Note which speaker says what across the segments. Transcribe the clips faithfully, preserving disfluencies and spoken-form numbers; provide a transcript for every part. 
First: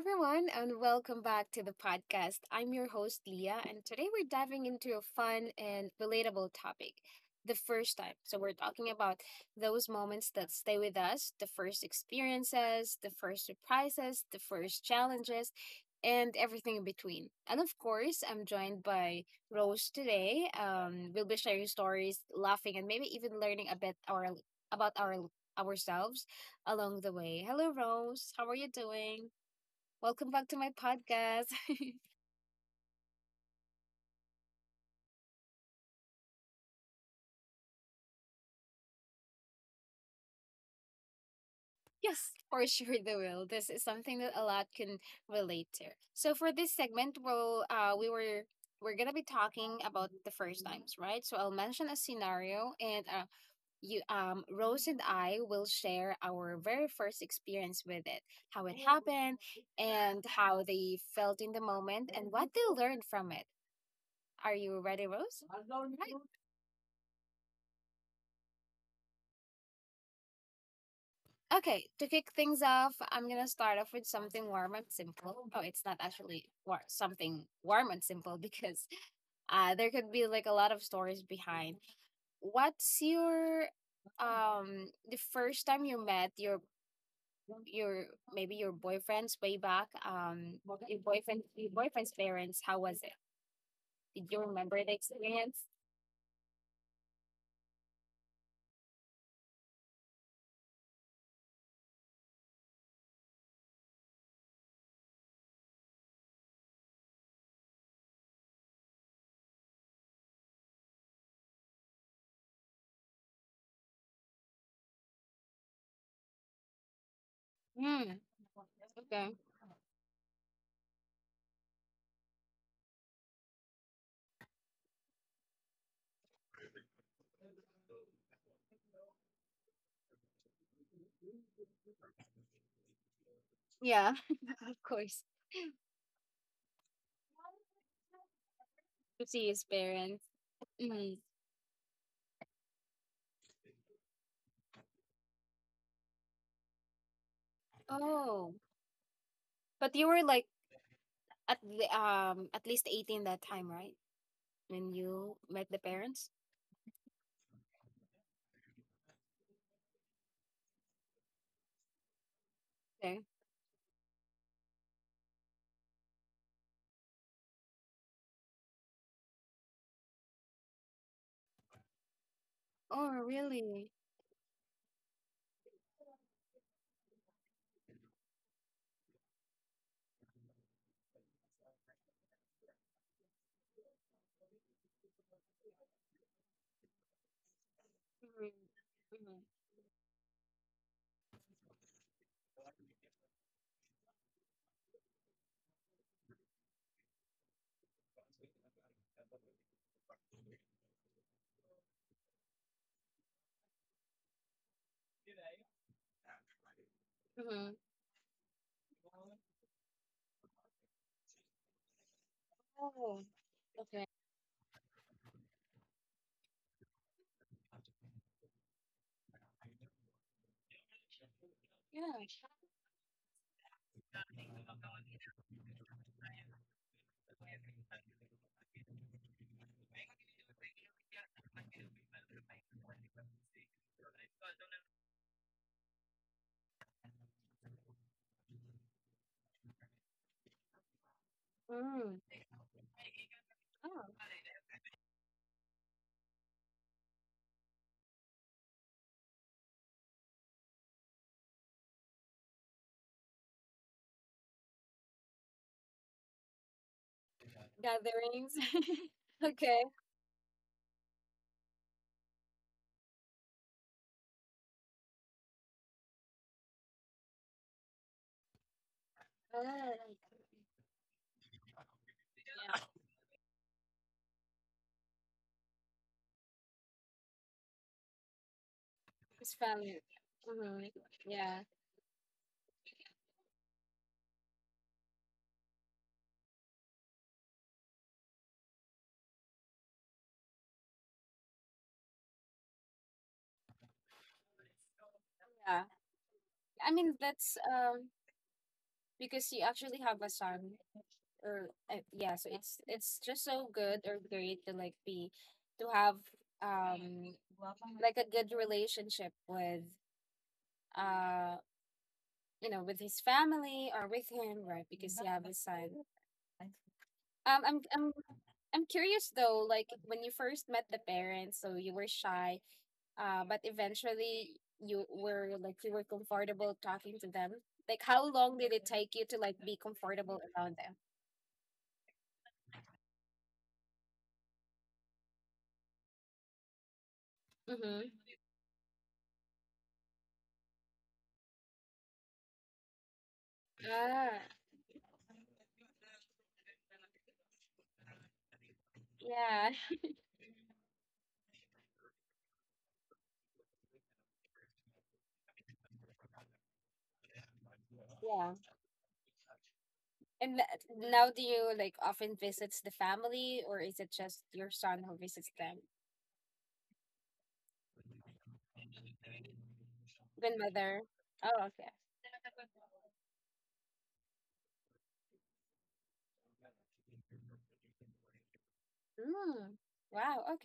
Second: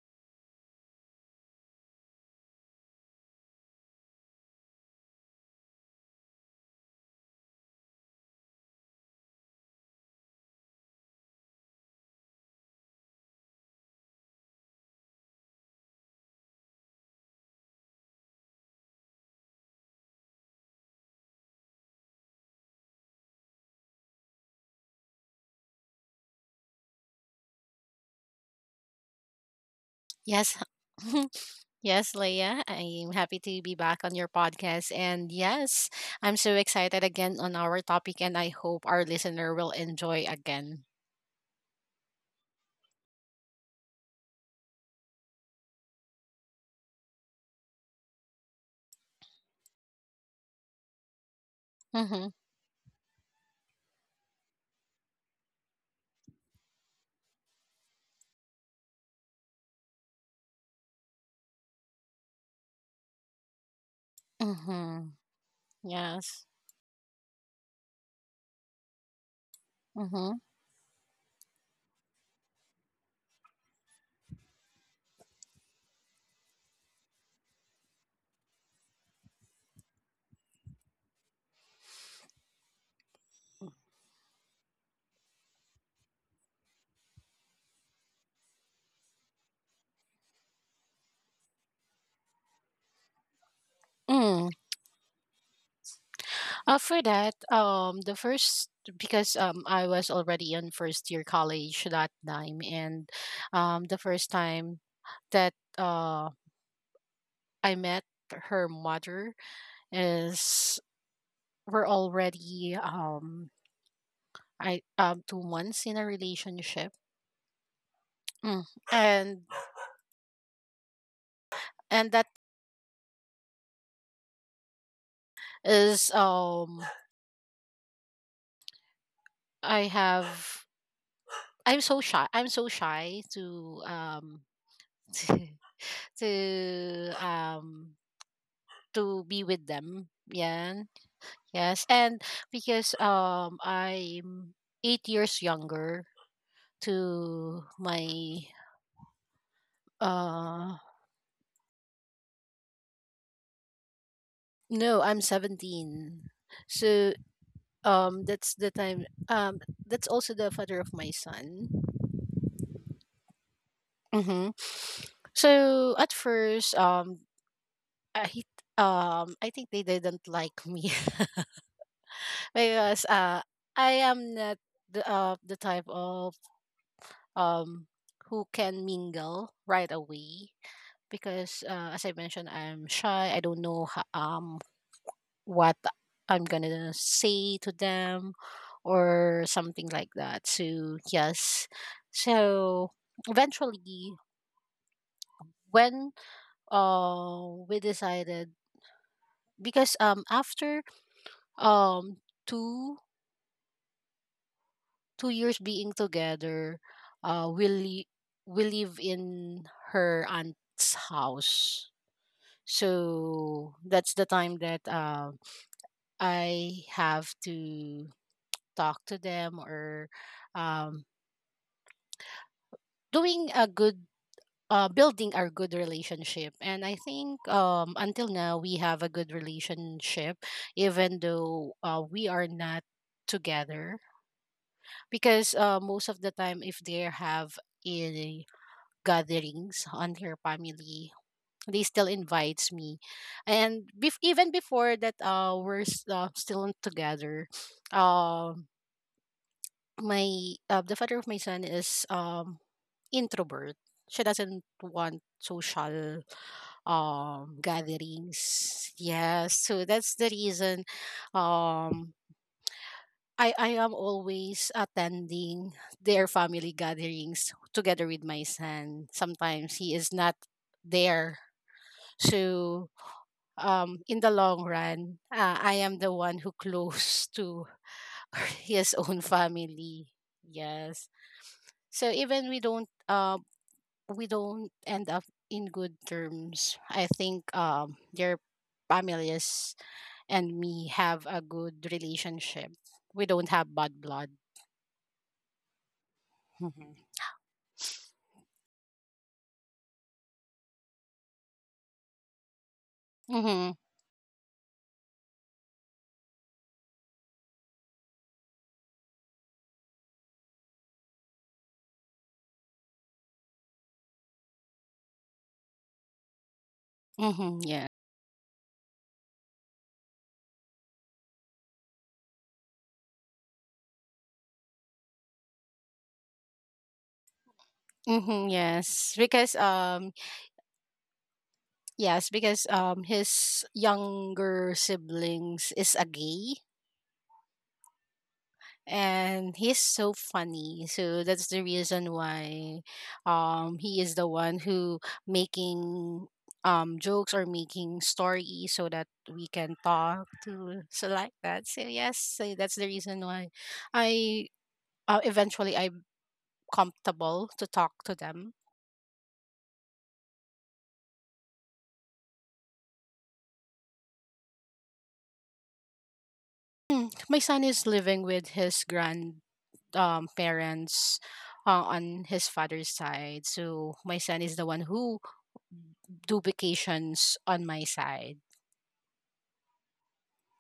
Speaker 1: everyone, and welcome back to the podcast. I'm your host, Leah, and today we're diving into a fun and relatable topic, the first time. So, we're talking about those moments that stay with us, the first experiences, the first surprises, the first challenges, and everything in between. And of course, I'm joined by Rose today. Um, we'll be sharing stories, laughing, and maybe even learning a bit our, about our ourselves along the way. Hello, Rose. How are you doing? Welcome back
Speaker 2: Yes.
Speaker 1: to my podcast.
Speaker 2: yes, Leia. I'm happy to be back on your podcast. And yes, I'm so excited again on our topic, and I hope our listener will enjoy again.
Speaker 1: Yes, for sure they will. This is something that a lot can relate to. So for this segment, we'll uh we were we're gonna be talking about the first times, right? So I'll mention a
Speaker 2: Mm-hmm.
Speaker 1: scenario, and uh you um Rose and I will share our very first experience with it, how it happened, and how they felt in the moment, and what they learned from it. Are you
Speaker 2: Mm-hmm.
Speaker 1: ready, Rose?
Speaker 2: Yes. Mm-hmm.
Speaker 1: Okay, to kick things off, I'm gonna start off with something warm and simple. Oh, it's not actually war- something warm and simple because uh, there could be like a lot of stories behind. What's your um The first time you met your your maybe your boyfriend's way back um your boyfriend your boyfriend's parents? How was it? Did you
Speaker 2: Mm.
Speaker 1: remember the experience?
Speaker 2: Uh, for that, um, the first because um I was already in first year college that time, and um the first time that uh I met her mother is we're already um I um two months in a relationship,
Speaker 1: Hmm.
Speaker 2: mm. and
Speaker 1: Okay.
Speaker 2: and that is um I have I'm so shy I'm so shy to
Speaker 1: Yeah.
Speaker 2: um
Speaker 1: Of course.
Speaker 2: to um to be
Speaker 1: To
Speaker 2: with
Speaker 1: see his
Speaker 2: them.
Speaker 1: parents.
Speaker 2: Yeah,
Speaker 1: Mm.
Speaker 2: yes, and because um I'm eight years younger to my
Speaker 1: Oh, but you were like,
Speaker 2: uh
Speaker 1: at the um at least eighteen that time, right?
Speaker 2: no,
Speaker 1: When
Speaker 2: I'm
Speaker 1: you met the
Speaker 2: seventeen,
Speaker 1: parents?
Speaker 2: so um that's the time, um that's also the father of my son.
Speaker 1: Okay.
Speaker 2: Mm-hmm. So at first, um, I um, I think they didn't like me. because
Speaker 1: Oh,
Speaker 2: uh, I
Speaker 1: really?
Speaker 2: am not the uh, the type of um who can mingle right away because, uh, as I mentioned, I'm shy. I don't know ho- um what I'm gonna say to them or something like that. So yes, so eventually, when uh we decided, because um after um two two years being together, uh we li- we live in her aunt's house, so that's the time that um I have to talk to them, or um doing a good, uh building our good relationship. And I think um until now we have a good relationship, even though uh, we are not together, because, uh, most of the time if they have a gatherings on their family, they still
Speaker 1: Mm.
Speaker 2: invites me. And bef- even before that, uh we're s- uh, still not together, um my uh, the father of my son is um introvert. She doesn't want social um
Speaker 1: Gatherings.
Speaker 2: gatherings, yes, so
Speaker 1: Okay.
Speaker 2: that's the reason. Um I, I am always attending their family gatherings together with my son. Sometimes he
Speaker 1: Ah,
Speaker 2: is not there.
Speaker 1: yeah.
Speaker 2: So, um, in the long run, uh, I am the one who close to his own
Speaker 1: It's family.
Speaker 2: family.
Speaker 1: Hmm.
Speaker 2: Yes.
Speaker 1: Yeah.
Speaker 2: So even we don't, uh, we don't end up in good terms. I think, um, their families and me have a good relationship. We don't have bad blood.
Speaker 1: Yeah. I mean, that's um because you actually have a son or uh, yeah, so it's it's just
Speaker 2: Mm-hmm.
Speaker 1: so good or great to like be to have um like a good relationship with uh you know, with his family or with him right beside.
Speaker 2: Mm-hmm.
Speaker 1: Um, I'm
Speaker 2: Yeah.
Speaker 1: I'm I'm curious though, like when you first met the parents, so you were shy, uh, but eventually you were like you were comfortable talking to them. Like how
Speaker 2: Mm-hmm,
Speaker 1: long did it
Speaker 2: yes,
Speaker 1: take you to
Speaker 2: because
Speaker 1: like be
Speaker 2: um,
Speaker 1: comfortable around them?
Speaker 2: yes, because um, his younger siblings is a gay,
Speaker 1: Mm-hmm.
Speaker 2: and he's so funny. So that's the reason why, um, he is the
Speaker 1: Ah,
Speaker 2: one who making um jokes or making stories so that we
Speaker 1: yeah,
Speaker 2: can talk to so like that. So yes, so that's the reason why I uh, eventually I'm comfortable to talk to them.
Speaker 1: yeah. And th- now, do you like often visits the family, or is it just your son who visits them?
Speaker 2: Mm. My son is living with his grandparents, um,
Speaker 1: Grandmother.
Speaker 2: parents,
Speaker 1: Oh,
Speaker 2: uh,
Speaker 1: okay.
Speaker 2: on his father's side. So my son is the one who do vacations on my side.
Speaker 1: Mm. Wow. All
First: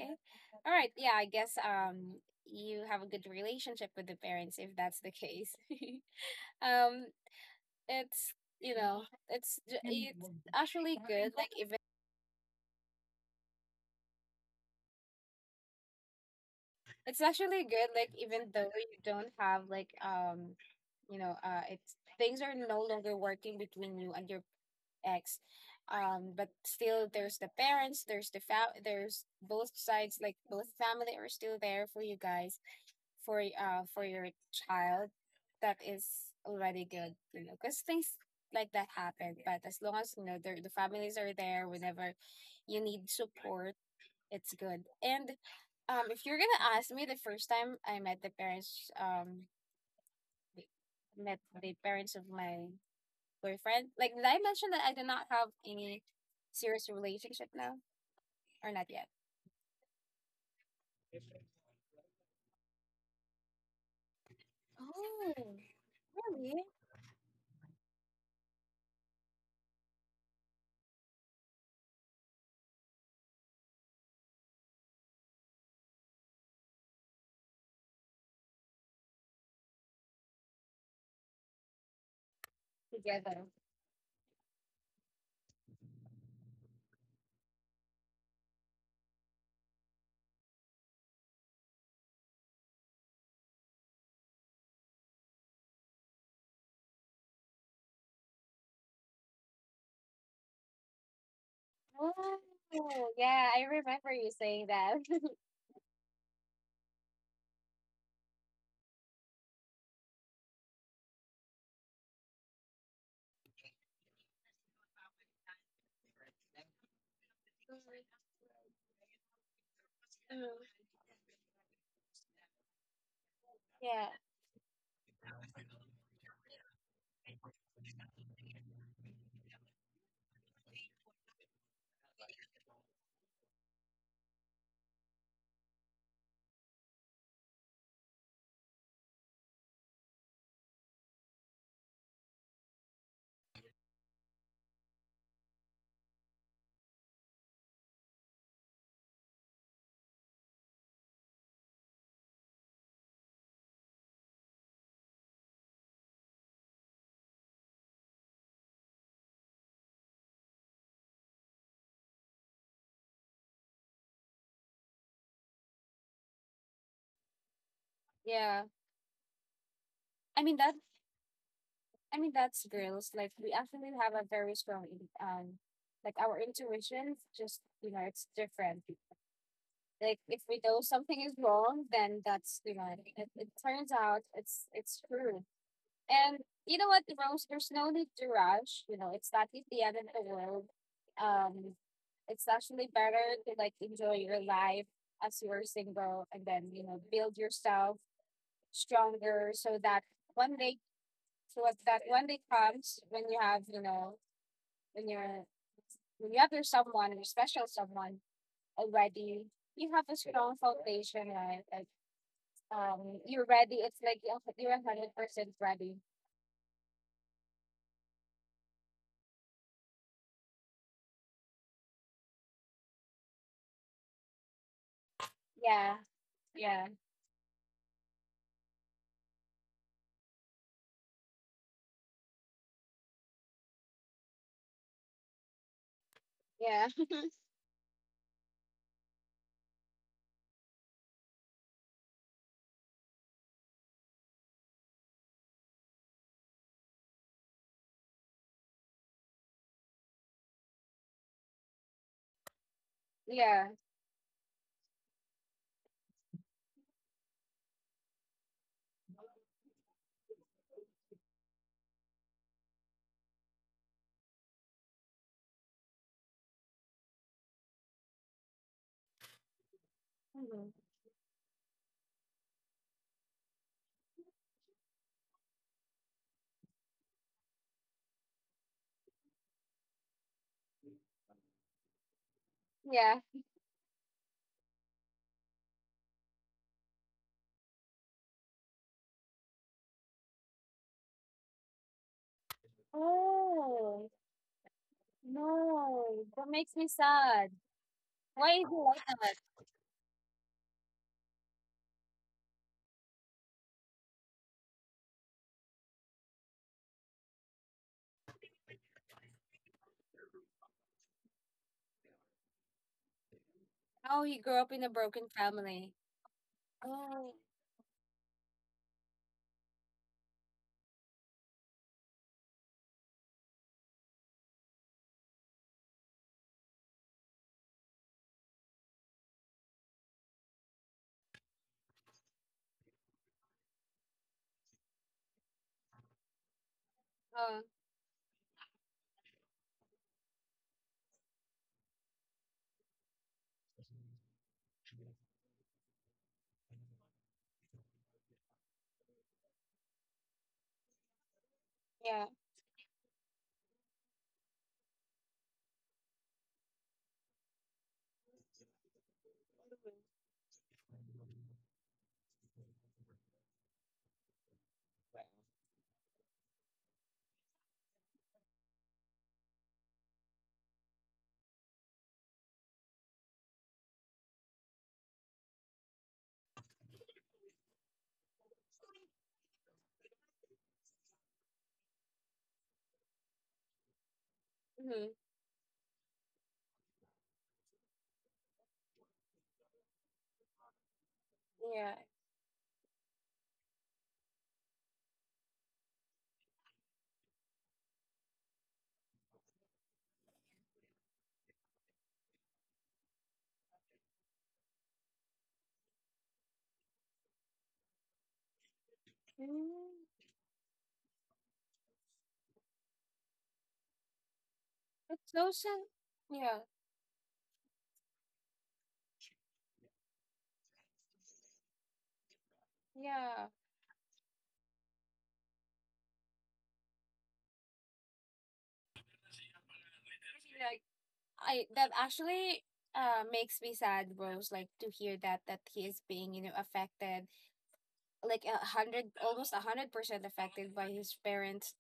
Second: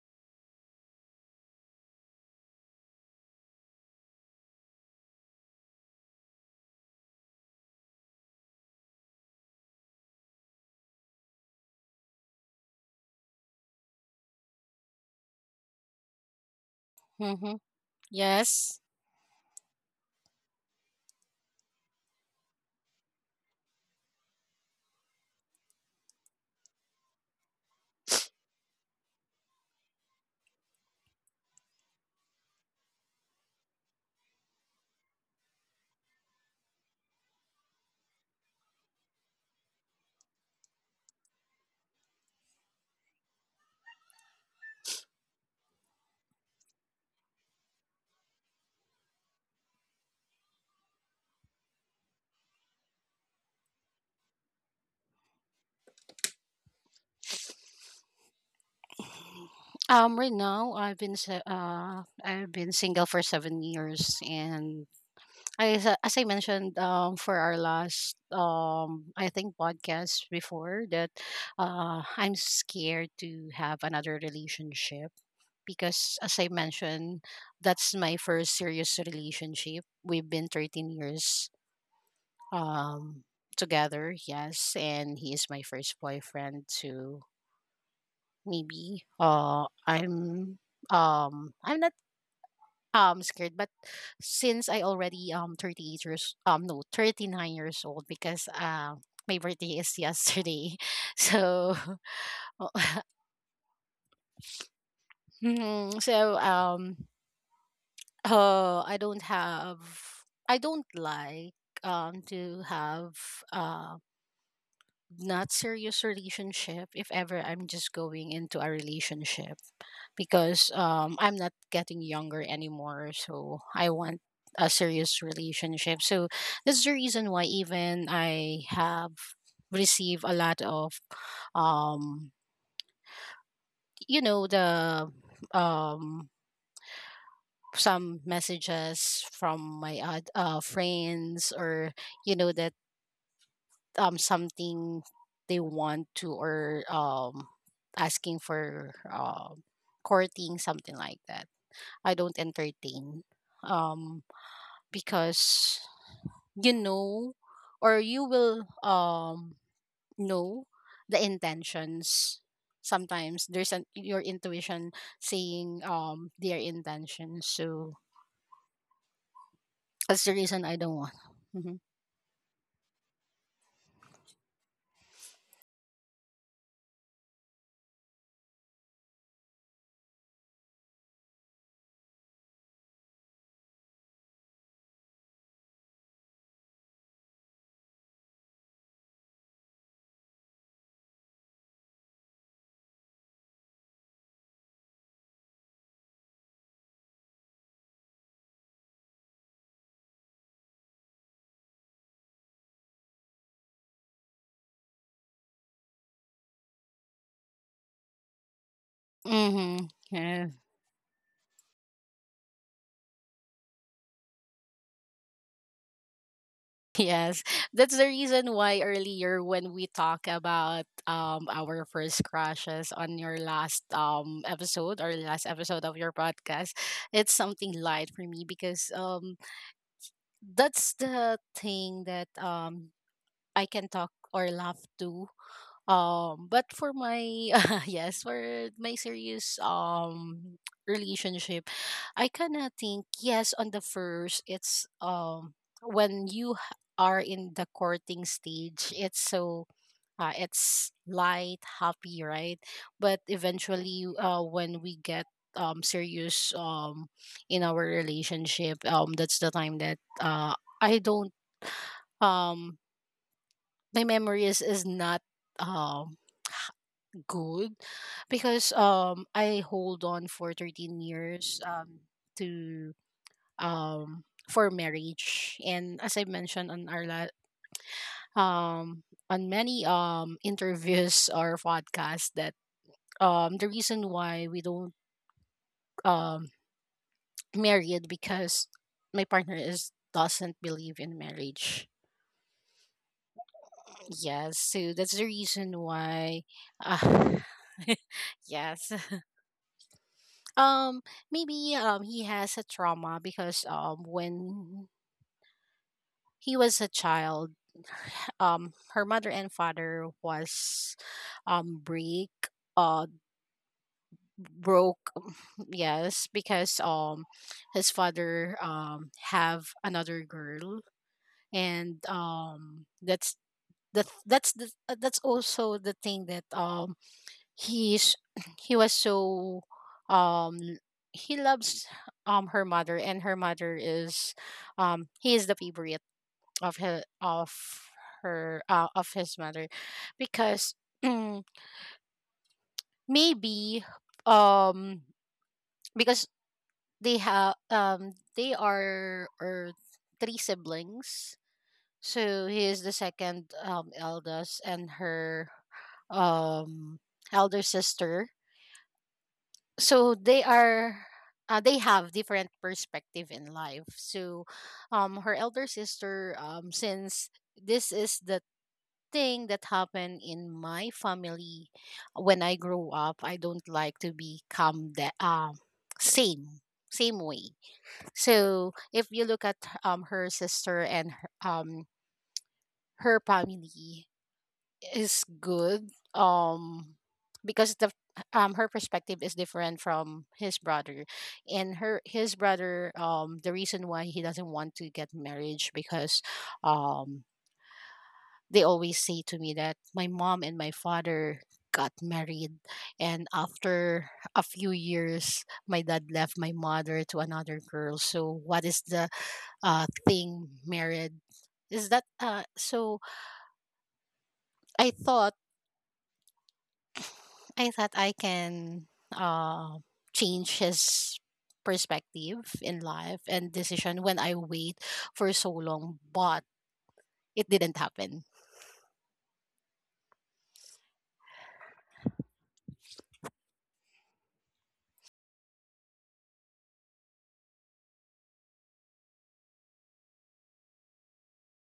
Speaker 1: right. Yeah, I guess um you have a good relationship with the parents if that's the case. um it's you know, it's ju- Actually, like, even it's
Speaker 2: Mm-hmm.
Speaker 1: actually good, like even though
Speaker 2: Yes.
Speaker 1: you don't have like um you know, uh it's things are no longer working between you and your ex. Um but still there's the parents, there's the fa- there's both sides, like both family are still there for you guys, for y- uh for your child. That is already good, you know, because things like that happen, but as long as you know the the families are there whenever you need support, it's good. And um if you're gonna ask me the first time I met the parents, um the- met the parents of my boyfriend, like, did I mention that I do not have any serious relationship now, or not yet?
Speaker 2: Um, right now I've been se- uh I've been single for seven years, and
Speaker 1: Oh,
Speaker 2: I as I as I
Speaker 1: really.
Speaker 2: mentioned, um for our last, um I think, podcast before that, uh I'm scared to have another relationship, because as I mentioned, that's my first serious relationship. We've been thirteen years um
Speaker 1: Together.
Speaker 2: together, yes, and he is my first boyfriend too. Maybe uh I'm um I'm not um scared, but since I already um thirty-eight years um no thirty-nine years old because uh my birthday is yesterday. So
Speaker 1: Oh, yeah, I remember you saying that.
Speaker 2: Mhm. so um Oh, I don't have. I don't like um to have uh not serious relationship. If ever I'm just going into a relationship,
Speaker 1: Mm,
Speaker 2: because um I'm not getting younger anymore, so I
Speaker 1: yeah,
Speaker 2: want a serious relationship. So that's the reason why, even I have received a lot of um you know, the um some messages from my oth- uh, friends, or you know that, um something they want to, or um asking for um courting, something like that. I don't entertain, um because, you know, or you will um know the intentions. Sometimes there's an your intuition saying um their intentions, so
Speaker 1: yeah.
Speaker 2: that's the
Speaker 1: I mean
Speaker 2: reason I
Speaker 1: that.
Speaker 2: don't want. Mhm.
Speaker 1: I mean that's girls. Like we actually have a very strong in- um, like our intuitions. Just, you know, it's different. Like if we know something is wrong, then that's, you know, it, it turns out it's it's true. And you know what, Rose, there's no need to rush. You know, it's not the end of the world. Um, it's actually better to like enjoy your life as you're single, and then, you know, build yourself stronger so that one day so that one day comes when you have, you know, when you're when you have your someone, your special someone already,
Speaker 2: Mm-hmm.
Speaker 1: you have a
Speaker 2: Yeah.
Speaker 1: strong foundation, right? Like, um, you're ready. It's like you're you're a hundred percent ready.
Speaker 2: Yes. That's the reason why earlier when we talk about, um our first crushes on your last, um episode, or last episode of
Speaker 1: Yeah,
Speaker 2: your podcast,
Speaker 1: yeah,
Speaker 2: it's something light for me because, um that's the thing that, um I can talk or laugh to. Um, but
Speaker 1: yeah.
Speaker 2: for my yes, for my serious, um relationship, I kind of think yes on the first, it's um when you h- are in the courting stage, it's so, uh, it's light, happy, right? But
Speaker 1: Yeah.
Speaker 2: eventually, uh when we get um serious, um in our relationship, um that's the time that, uh I don't um my memory is is not, um good, because, um I hold on for
Speaker 1: Mhm.
Speaker 2: thirteen years, um to, um, for marriage. And as I mentioned on our la- um, on many, um, interviews or podcasts, that,
Speaker 1: Yeah.
Speaker 2: um, the reason why we don't, um, marry it, because my partner is doesn't believe in marriage.
Speaker 1: Oh,
Speaker 2: Yes, so that's the reason
Speaker 1: no.
Speaker 2: why.
Speaker 1: That makes me
Speaker 2: Uh,
Speaker 1: sad. Why is he
Speaker 2: yes.
Speaker 1: like that?
Speaker 2: Um, maybe, um he has a trauma because, um when he was a child, um her mother and father was, um break, uh
Speaker 1: How he grew up in a
Speaker 2: broke,
Speaker 1: broken family.
Speaker 2: yes, because, um
Speaker 1: Oh,
Speaker 2: his father, um have another girl, and, um that's that that's the uh, that's also the thing that, um he's he was so, um he loves, um her mother, and her mother is, um he is the favorite of her
Speaker 1: oh,
Speaker 2: of her uh, of his mother, because, mm, maybe, um because they have, um they are, or three siblings,
Speaker 1: yeah.
Speaker 2: so he is the second, um eldest, and her, um elder sister, so they are, uh, they have different perspective in life, so, um her elder sister, um since this is the thing that happened in my family, when I grow up. I don't like to become the, um same same way. So if you look at, um her sister and her, um her family
Speaker 1: Hmm.
Speaker 2: is good, um because the, um her perspective is different from his brother. And
Speaker 1: Yeah.
Speaker 2: her his brother, um the reason why he doesn't want to get marriage because, um they always say to me that my mom and my father got married, and after a few years my dad left my mother to another girl, so what is the, uh
Speaker 1: Mm.
Speaker 2: thing married is that, uh so i
Speaker 1: It's
Speaker 2: thought
Speaker 1: so sad. Yeah.
Speaker 2: i thought I can, uh change his perspective in life
Speaker 1: Yeah.
Speaker 2: and decision when I wait for so long, but it didn't happen.
Speaker 1: Like, I, that actually uh makes me sad, Rose, like to hear that, that he is being, you know, affected, like a hundred, almost a hundred percent affected by his parents'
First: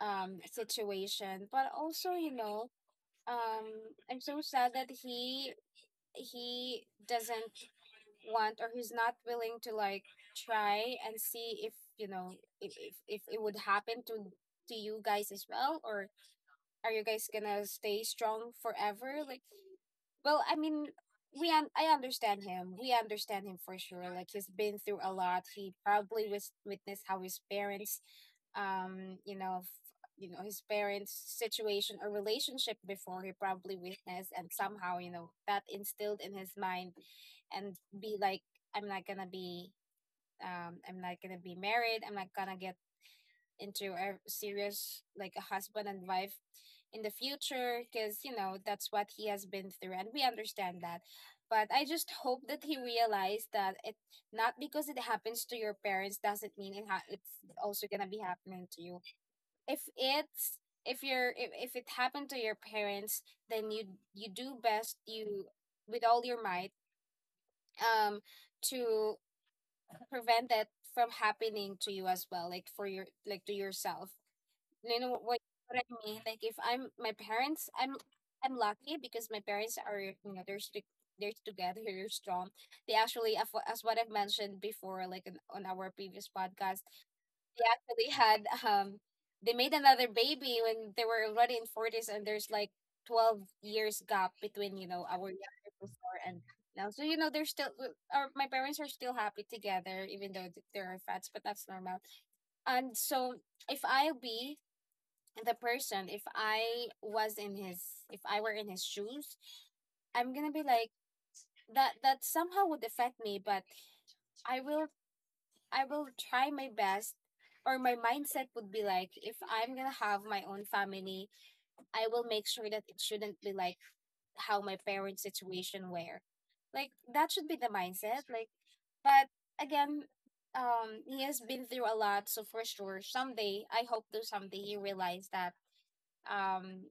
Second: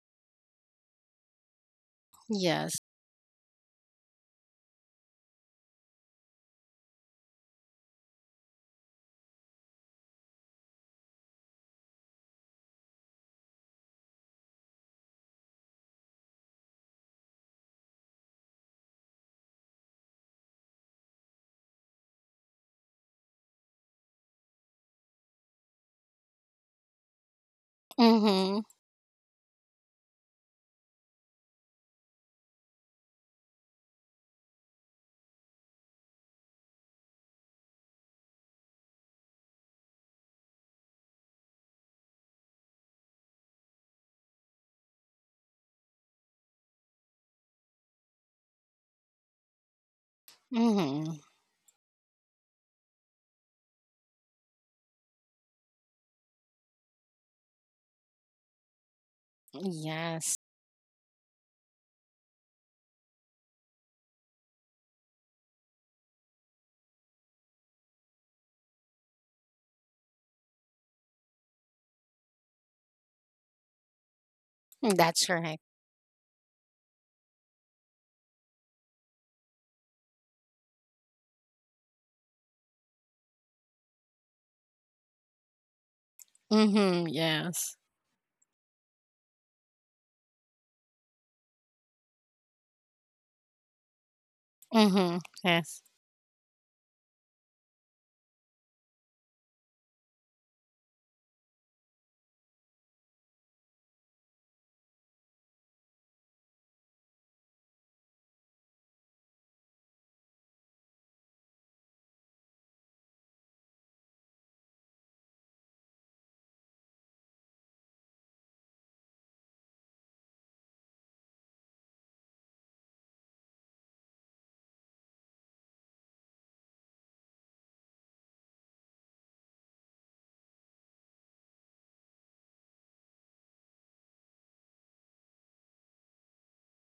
Speaker 1: um situation. But also, you know,
Speaker 2: Yes.
Speaker 1: um I'm so sad that he he doesn't want, or he's not willing to like try and see if you know if if, if it would happen to to you guys as well, or are you guys gonna stay strong forever? Like, well, I mean, we un- I understand him. We understand him for sure. Like he's been through a lot. He probably was witnessed how his parents,
Speaker 2: Mm-hmm.
Speaker 1: um, you know, f- you know, his parents' situation or relationship before, he probably witnessed, and somehow you know that instilled in his mind, and be like, I'm not gonna be. Um, I'm not gonna be married. I'm not gonna get into a serious like a husband and wife in the future, because you know that's what he has been through, and we understand that.
Speaker 2: Mm-hmm.
Speaker 1: But I just hope that he realized that it, not because it happens to your parents doesn't mean it ha- it's also going to be happening to you. If
Speaker 2: Yes.
Speaker 1: it's, if you're if, if it happened to your parents, then you you do best, you with all your might, um to prevent that from happening to you as well, like for your, like to yourself,
Speaker 2: Mm,
Speaker 1: you know
Speaker 2: that's
Speaker 1: what
Speaker 2: right.
Speaker 1: what I mean? Like if I'm my parents, I'm I'm lucky because my parents are, you know, they're strict, they're together, they're strong. They actually, as what as what I've mentioned before, like in, on our previous podcast,
Speaker 2: Mm-hmm.
Speaker 1: they
Speaker 2: Yes.
Speaker 1: actually had um they made another baby when they were already in forties, and there's like twelve years gap between you know
Speaker 2: Mm-hmm.
Speaker 1: our younger,
Speaker 2: Yes.
Speaker 1: before and now. So, you know, they're still uh, our my parents are still happy together, even though th- there are fights, but that's normal. And so if I'll be the person, if I was in his if I were in his shoes, I'm gonna be like that that somehow would affect me, but i will I will try my best. Or my mindset would be like, if I'm gonna have my own family, I will make sure that it shouldn't be like how my parents situation were. Like, that should be the mindset. Like, but again, um he has been through a lot, so for sure someday, I hope to someday he realized that, um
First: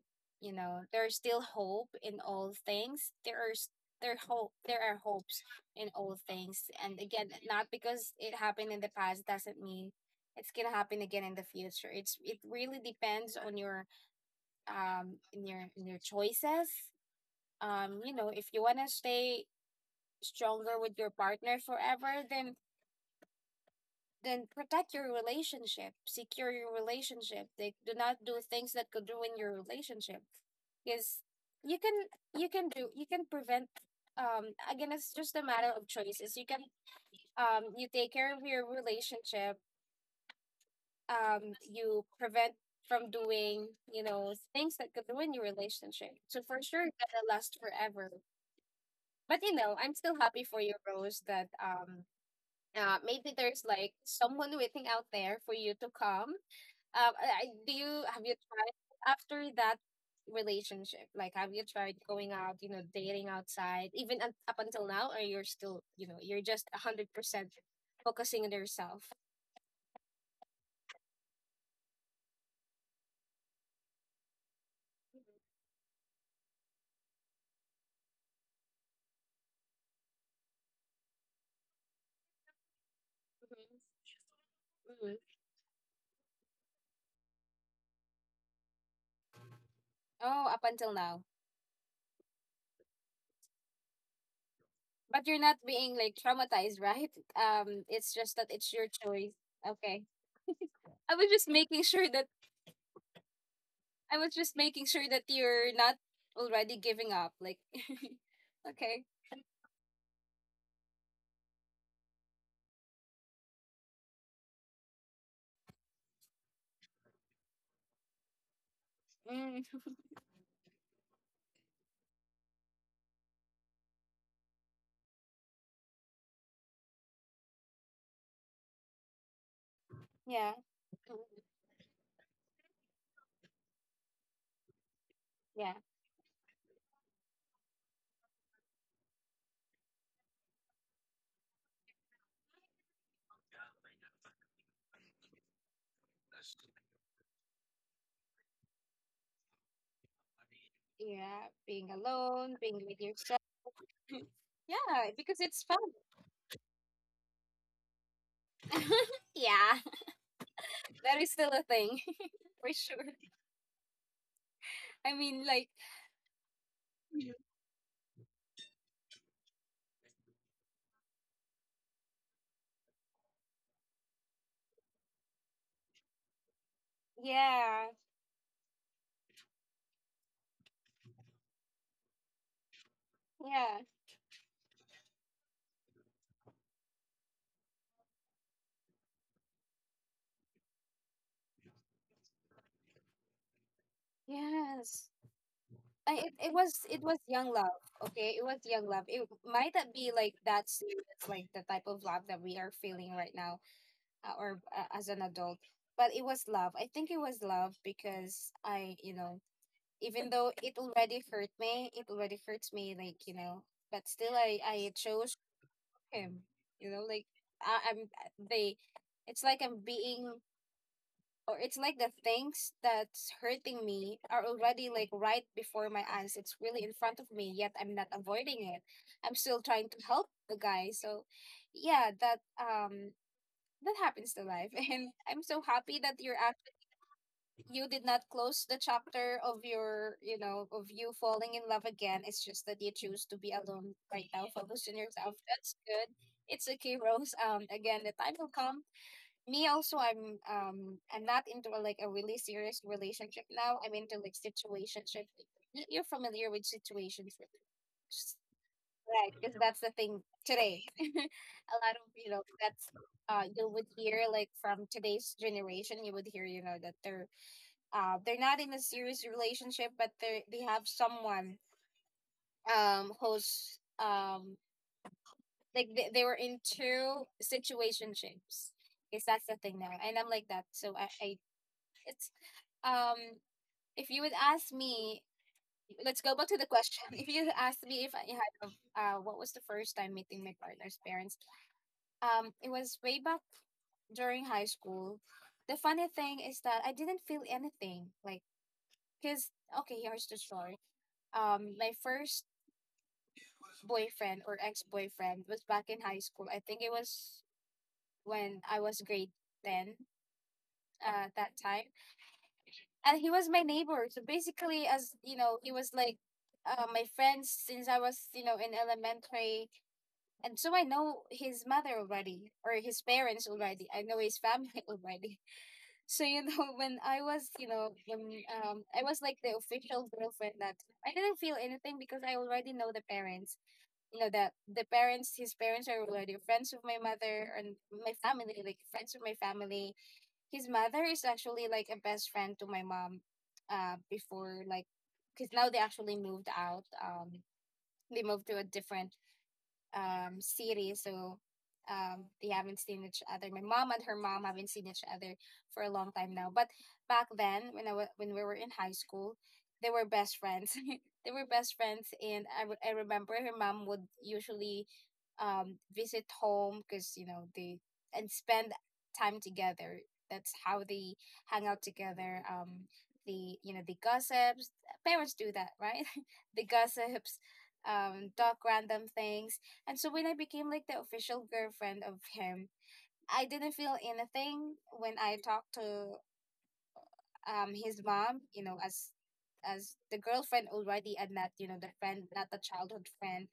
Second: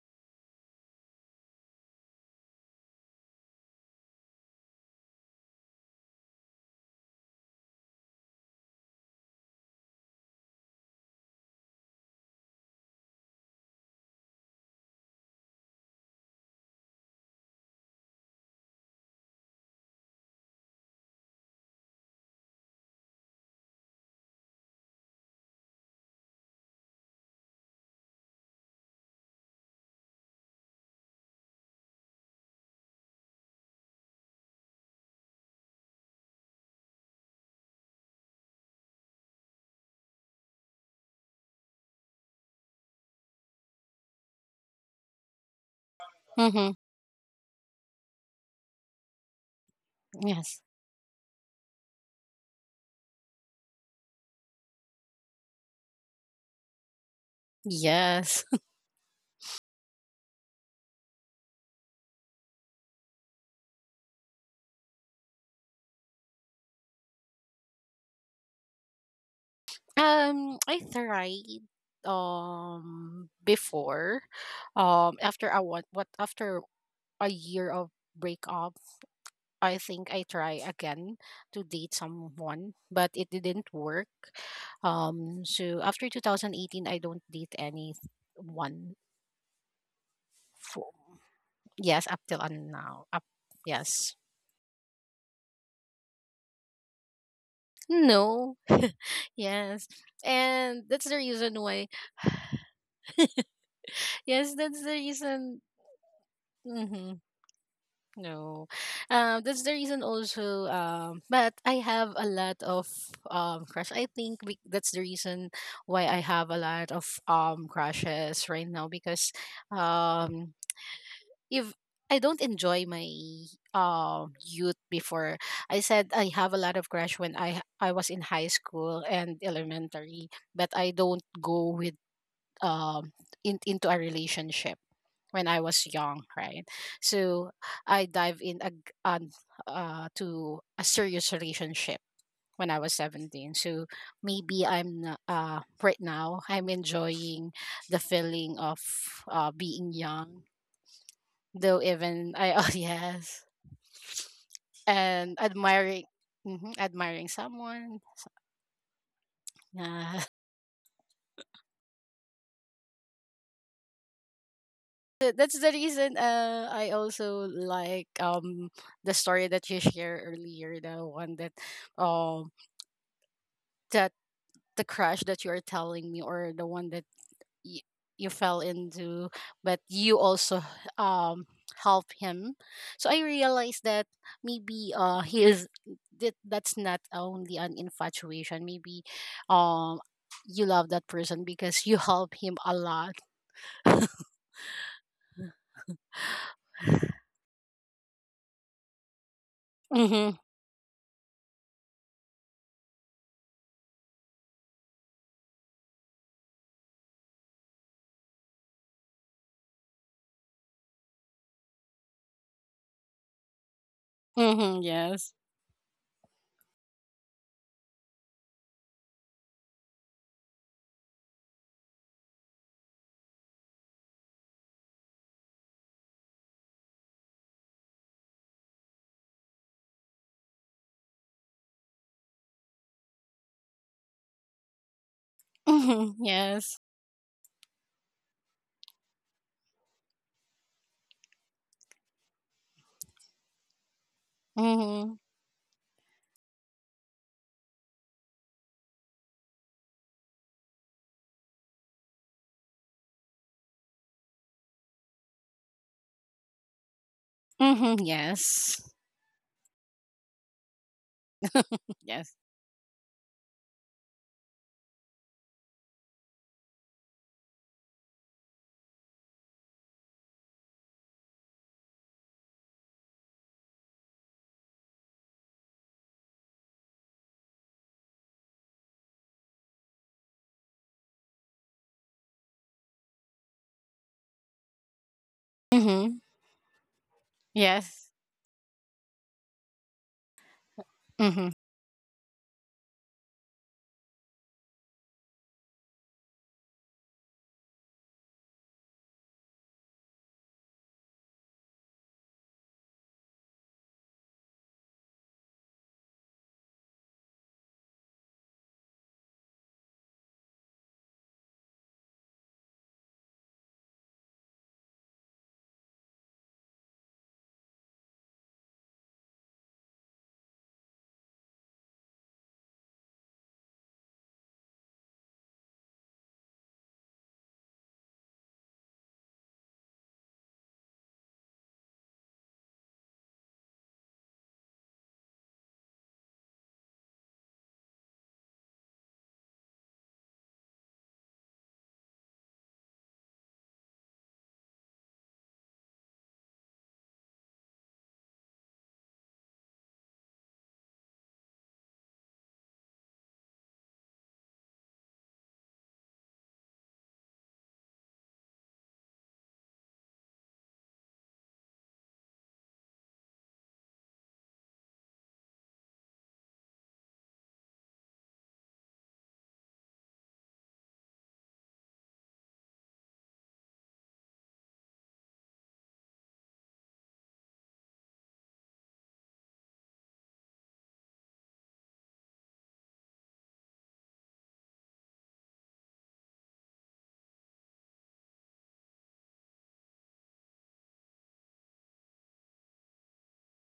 Speaker 1: you know, there's still hope in all things. There are s- there hope there are hopes in all things. And again, not because it happened in the past doesn't mean it's gonna happen again in the future. It's, it really depends on your, um in your in your choices. um you know, if you want to stay stronger with your partner forever, then then protect your relationship, secure your relationship. They do not do things that could ruin your relationship. Because you can you can do you can prevent, um again, it's just a matter of choices. You can, um you take care of your relationship, um you prevent from doing, you know, things that could ruin your relationship. So for
Speaker 2: Mm-hmm.
Speaker 1: sure that'll last forever. But you know, I'm still happy for
Speaker 2: Yes.
Speaker 1: you, Rose, that um uh, maybe there's like someone waiting out there for you to come. Um, I, I- do you have, you
Speaker 2: Yes.
Speaker 1: tried after that relationship? Like, have you tried going out, you know, dating outside, even un- up until now, or you're still, you know, you're just a hundred percent focusing on yourself?
Speaker 2: Um, I tried, um before, um after I want what after a year of breakup, I think I try again to date someone, but it didn't work.
Speaker 1: Mhm.
Speaker 2: Um, so after two thousand eighteen I don't date anyone
Speaker 1: Oh, up
Speaker 2: for,
Speaker 1: until now.
Speaker 2: yes, up till and now, up, yes,
Speaker 1: But you're not being like traumatized, right? Um, it's
Speaker 2: no.
Speaker 1: just that it's your choice.
Speaker 2: Yes.
Speaker 1: Okay.
Speaker 2: And that's the
Speaker 1: I was
Speaker 2: reason
Speaker 1: just
Speaker 2: why.
Speaker 1: making sure that I was
Speaker 2: Yes,
Speaker 1: just
Speaker 2: that's the
Speaker 1: making sure that
Speaker 2: reason.
Speaker 1: you're not already
Speaker 2: Hmm.
Speaker 1: giving up. Like,
Speaker 2: No.
Speaker 1: okay,
Speaker 2: Um, that's the reason also. Um, but I have a lot of, um crush. I think we, that's the reason why I have a lot of, um crushes right now, because,
Speaker 1: mm,
Speaker 2: um if I don't enjoy my, um youth before. I said I have a lot of crush when I I was in high school and elementary,
Speaker 1: yeah,
Speaker 2: but I don't
Speaker 1: mm,
Speaker 2: go with um in, into a relationship when I
Speaker 1: yeah,
Speaker 2: was young, right? So I dive in a, on, uh, to a serious relationship when I was seventeen. So maybe I'm n- uh, right now I'm enjoying the feeling of, uh, being young,
Speaker 1: yeah.
Speaker 2: though
Speaker 1: Being
Speaker 2: even I
Speaker 1: alone,
Speaker 2: oh
Speaker 1: being with yourself.
Speaker 2: yes,
Speaker 1: Yeah,
Speaker 2: and
Speaker 1: because it's fun.
Speaker 2: admiring, mhm, admiring someone.
Speaker 1: Yeah,
Speaker 2: Yeah.
Speaker 1: that is still a thing for sure. I
Speaker 2: Th-
Speaker 1: mean,
Speaker 2: that's
Speaker 1: like,
Speaker 2: the reason, uh, I also like, um the story that you shared earlier, the one that, um that the crush that you are telling me, or the one that,
Speaker 1: yeah,
Speaker 2: y- you fell into, but you also, um help him. So I
Speaker 1: yeah,
Speaker 2: realized that maybe, uh he is, that that's not only an infatuation. Maybe, um you love that person because you help him a lot.
Speaker 1: yes. I, it, it was, it was young love. Okay, it was young love. It might not be like
Speaker 2: Mm-hmm.
Speaker 1: that serious, like the type of love that we are feeling right now, uh, or uh, as an adult. But it was love. I think it was love, because I, you know, even though it already hurt me, it already hurts me, like, you know, but still I,
Speaker 2: Mm-hmm.
Speaker 1: I
Speaker 2: Yes.
Speaker 1: chose him, you know, like I, I'm, they, it's like I'm being, or it's like the things that's hurting me are already like right before my eyes. It's really in front of me, yet I'm not avoiding it. I'm still trying to help the guy. So yeah, that um that happens to life and I'm so happy
Speaker 2: Mm-hmm.
Speaker 1: that you're actually
Speaker 2: Yes.
Speaker 1: you did not close the chapter of your you know of you falling in love again. It's just that you choose to be alone right now, focus on
Speaker 2: Mhm.
Speaker 1: yourself. That's good. It's okay, Rose. Um again, the time will come. Me also, i'm um i'm not into like a really serious relationship now. I'm into like situationship. Y- you're familiar with situationship?
Speaker 2: Mhm. Yes.
Speaker 1: That's the thing today. A lot of you
Speaker 2: Yes.
Speaker 1: know that's uh you would hear like from today's generation. You would hear you know that they're uh they're not in a serious relationship, but they they have someone um who's um like they, they were in two situationships. Yes, that's the thing now, and I'm like that. So I, I it's um if you would ask me. Let's
Speaker 2: Mhm.
Speaker 1: go back to the question. If you asked me
Speaker 2: Yes.
Speaker 1: if I had a uh, what was the first time meeting my partner's parents?
Speaker 2: Mhm.
Speaker 1: Um, it was way back during high school. The funny thing is that I didn't feel anything. Like, cause okay, here's the story. Um, my first boyfriend or ex boyfriend was back in high school. I think it was when I was grade ten uh, at that time, and he was my neighbor. So basically, as you know, he was like. Uh, my friends since I was, you know, in elementary, and so I know his mother already or his parents already. I know his family already. So you know, when I was, you know, when um I was like the official girlfriend that time, I didn't feel anything because I already know the parents. You know that the parents, his parents are already friends with my mother and my family, like friends with my family. His mother is actually like a best friend to my mom, uh, before like, because now they actually moved out. Um, they moved to a different um, series. So um, they haven't seen each other. My mom and her mom haven't seen each other for a long time now. But back then, when I wa- when we were in high school, they were best friends. They were best friends, and I, re- I remember her mom would usually um, visit home because you know they and spend time together. That's how they hang out together. Um, the you know the gossips. Parents do that, right? The gossips, um, talk random things, and so when I became like the official girlfriend of him, I didn't feel anything when I talked to um his mom, you know, as as the girlfriend already and not, you know, the friend, not the childhood friend,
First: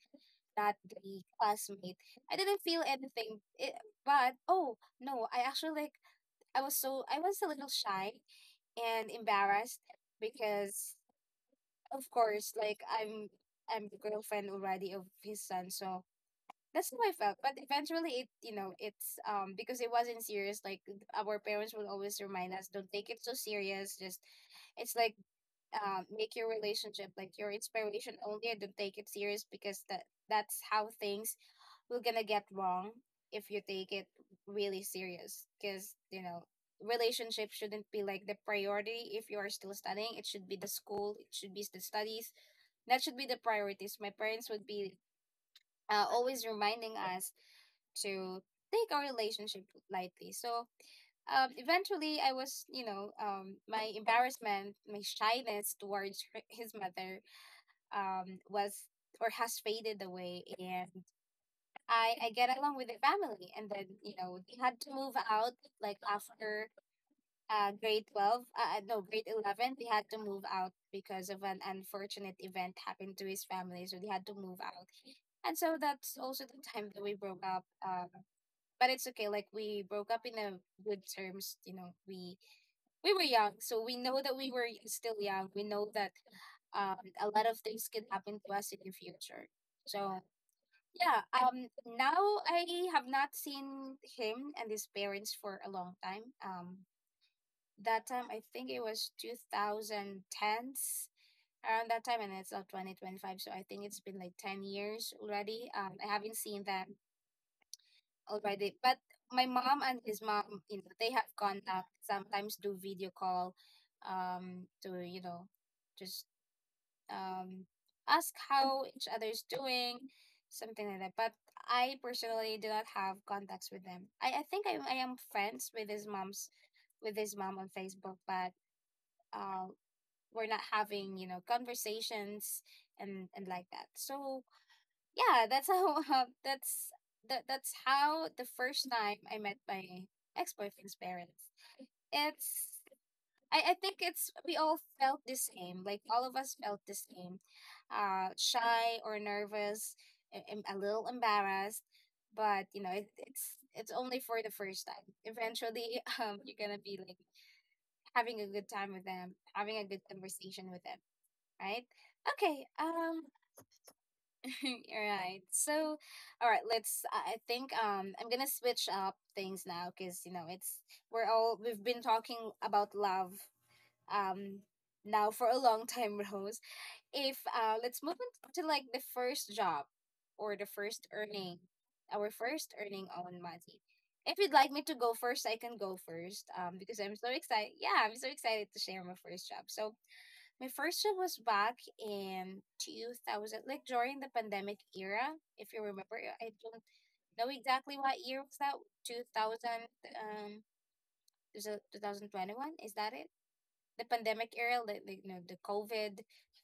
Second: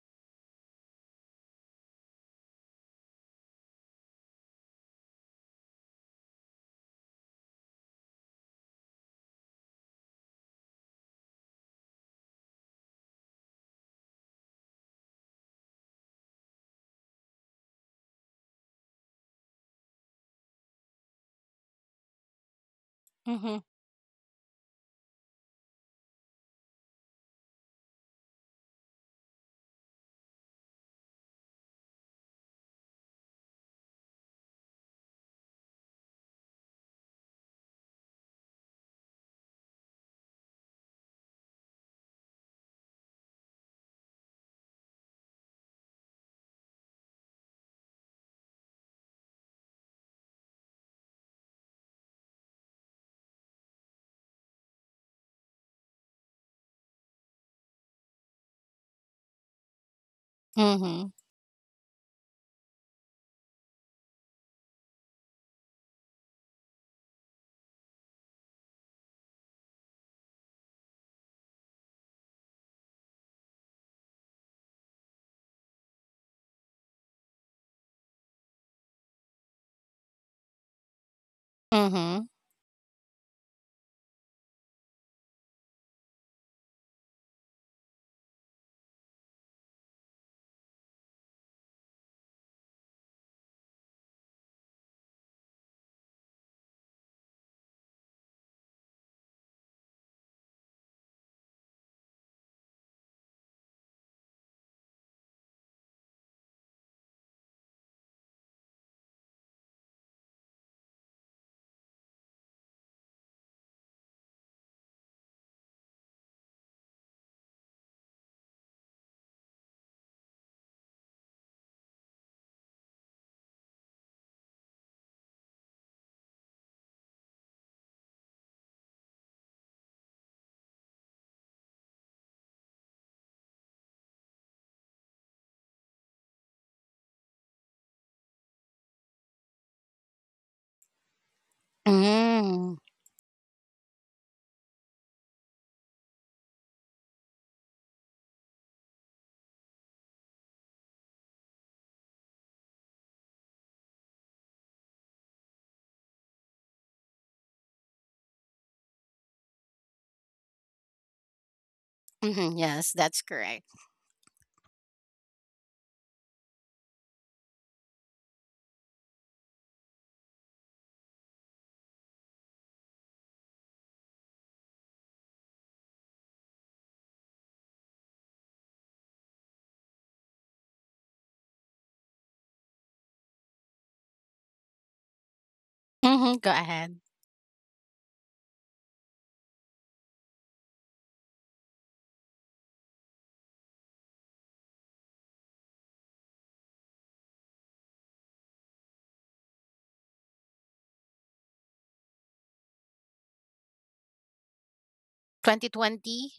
Speaker 1: not the classmate. I didn't feel anything. It, but oh no, I actually like I was so I was a little shy and embarrassed because of course like I'm I'm the girlfriend already of his son, so that's how I felt. But eventually, it you know, it's um because it wasn't serious. Like our parents would always remind us, don't take it so
Speaker 2: Mhm.
Speaker 1: serious. Just it's like um make your relationship like your inspiration only, and don't take it serious because that that's how things will gonna get wrong if you take it really serious. Because you know, relationship shouldn't be like the priority if you are still studying. It should be the school. It should be the studies. That should be the priorities. My parents would be uh, always reminding us to take our relationship lightly. So um, eventually, I was, you know, um, my embarrassment, my shyness towards her, his mother um, was or has faded away, and
Speaker 2: Mhm.
Speaker 1: I, I get along with the family. And then you know they had to move out like after uh, grade twelve uh, no grade eleven, they had to move out because of an unfortunate event happened to his family, so they had to move out, and so that's also the time that we broke up. Um, but it's okay, like we broke up in a good terms. You know, we
Speaker 2: Mhm.
Speaker 1: we were young, so we know that we were still young. We know that um a lot of things can happen to us in the future. So yeah. Um now I have not seen him and his parents for a long time. Um that time I think it was twenty tens, around that time, and it's now twenty twenty-five, so I think it's been like ten years already. um I haven't seen them already. But my mom and his mom, you know, they have contact. Sometimes do video call, um, to you know, just um, ask how each other's doing, something like that. But I personally do not have contacts with them. I, I think I I am friends with his mom's, with his mom on Facebook, but uh, we're not having you know conversations and and like that. So yeah, that's how uh, that's that that's how the first time I met my ex-boyfriend's parents. It's
Speaker 2: Mm.
Speaker 1: I, I think it's we all felt the same. Like all of us felt the same. Uh shy or nervous, a, a a little embarrassed, but you know, it, it's it's only for the first time. Eventually, um you're going to be like having a good time with them, having a good conversation with them, right? Okay.
Speaker 2: Mhm. Yes,
Speaker 1: Um
Speaker 2: that's correct.
Speaker 1: right. So, all right. Let's. I I think um, I'm gonna switch up things now because you know it's we're all we've been talking about love um now for a long time, Rose. If uh, let's move into like the first job or the first earning, our first earning own money. If you'd like me to go first, I can go first.
Speaker 2: Mhm.
Speaker 1: Um,
Speaker 2: Go
Speaker 1: because I'm
Speaker 2: ahead.
Speaker 1: so excited. Yeah, I'm so excited to share my first job. So, my first one was back in two thousand, like during the pandemic era, if you remember. I don't know exactly what year was that. two thousand, um, is it twenty twenty-one? Is that it? The pandemic era, like, like you know, the COVID
Speaker 2: twenty twenty.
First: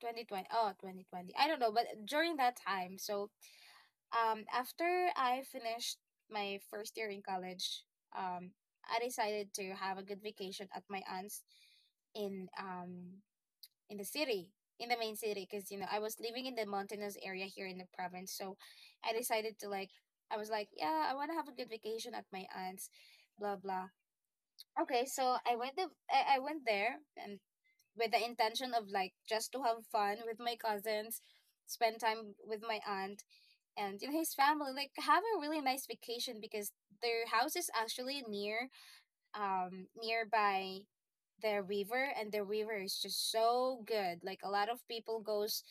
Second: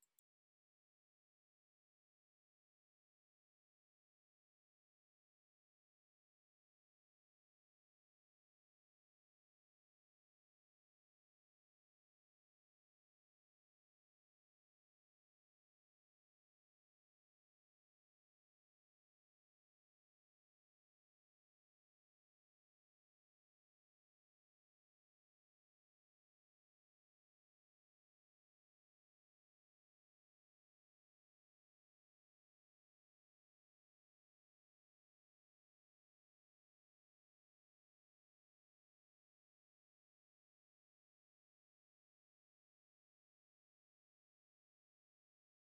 Speaker 1: twenty twenty. Oh, twenty twenty. I don't know, but during that time. So, um, after I finished my first year in college, um, I decided to have a good vacation at my aunt's in um in the city, in the main city, because you know I was living in the mountainous area here in the province. So I decided to like, I was like, yeah, I want to have a good vacation at my aunt's, blah blah. Okay, so I went the I, I went there and with the intention of like just to have fun with my cousins, spend time with my aunt and you know his family, like have a really nice vacation because their house is actually near um nearby the river, and the river is just so good. Like a lot of people goes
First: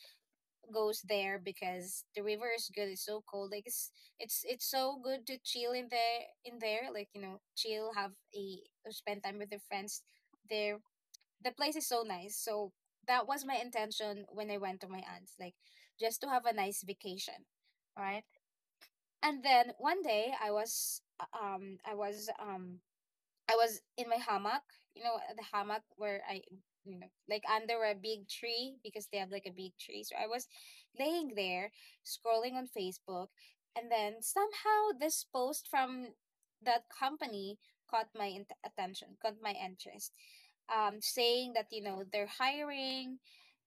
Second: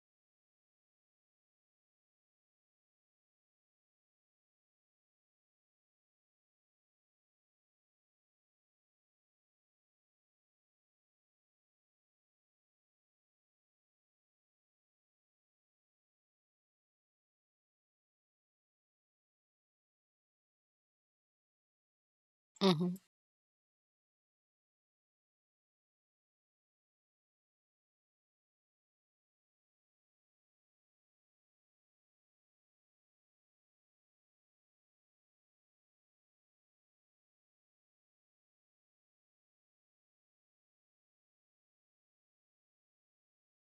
Speaker 1: goes there because the river is good, it's so cold. Like it's it's it's so good to chill in there in there like you know chill, have a spend time with your friends there. The place is so nice. So that was my intention when I went to my aunt's, like just to have a nice vacation, right? And then one day I was uh, um i was um
Speaker 2: Mhm.
Speaker 1: I was in my hammock, you know, the hammock where I, you know, like under a big tree because they have like a big tree. So I was laying there scrolling on Facebook, and then somehow this post from that company caught my int- attention, caught my interest. Um, saying that you know they're hiring,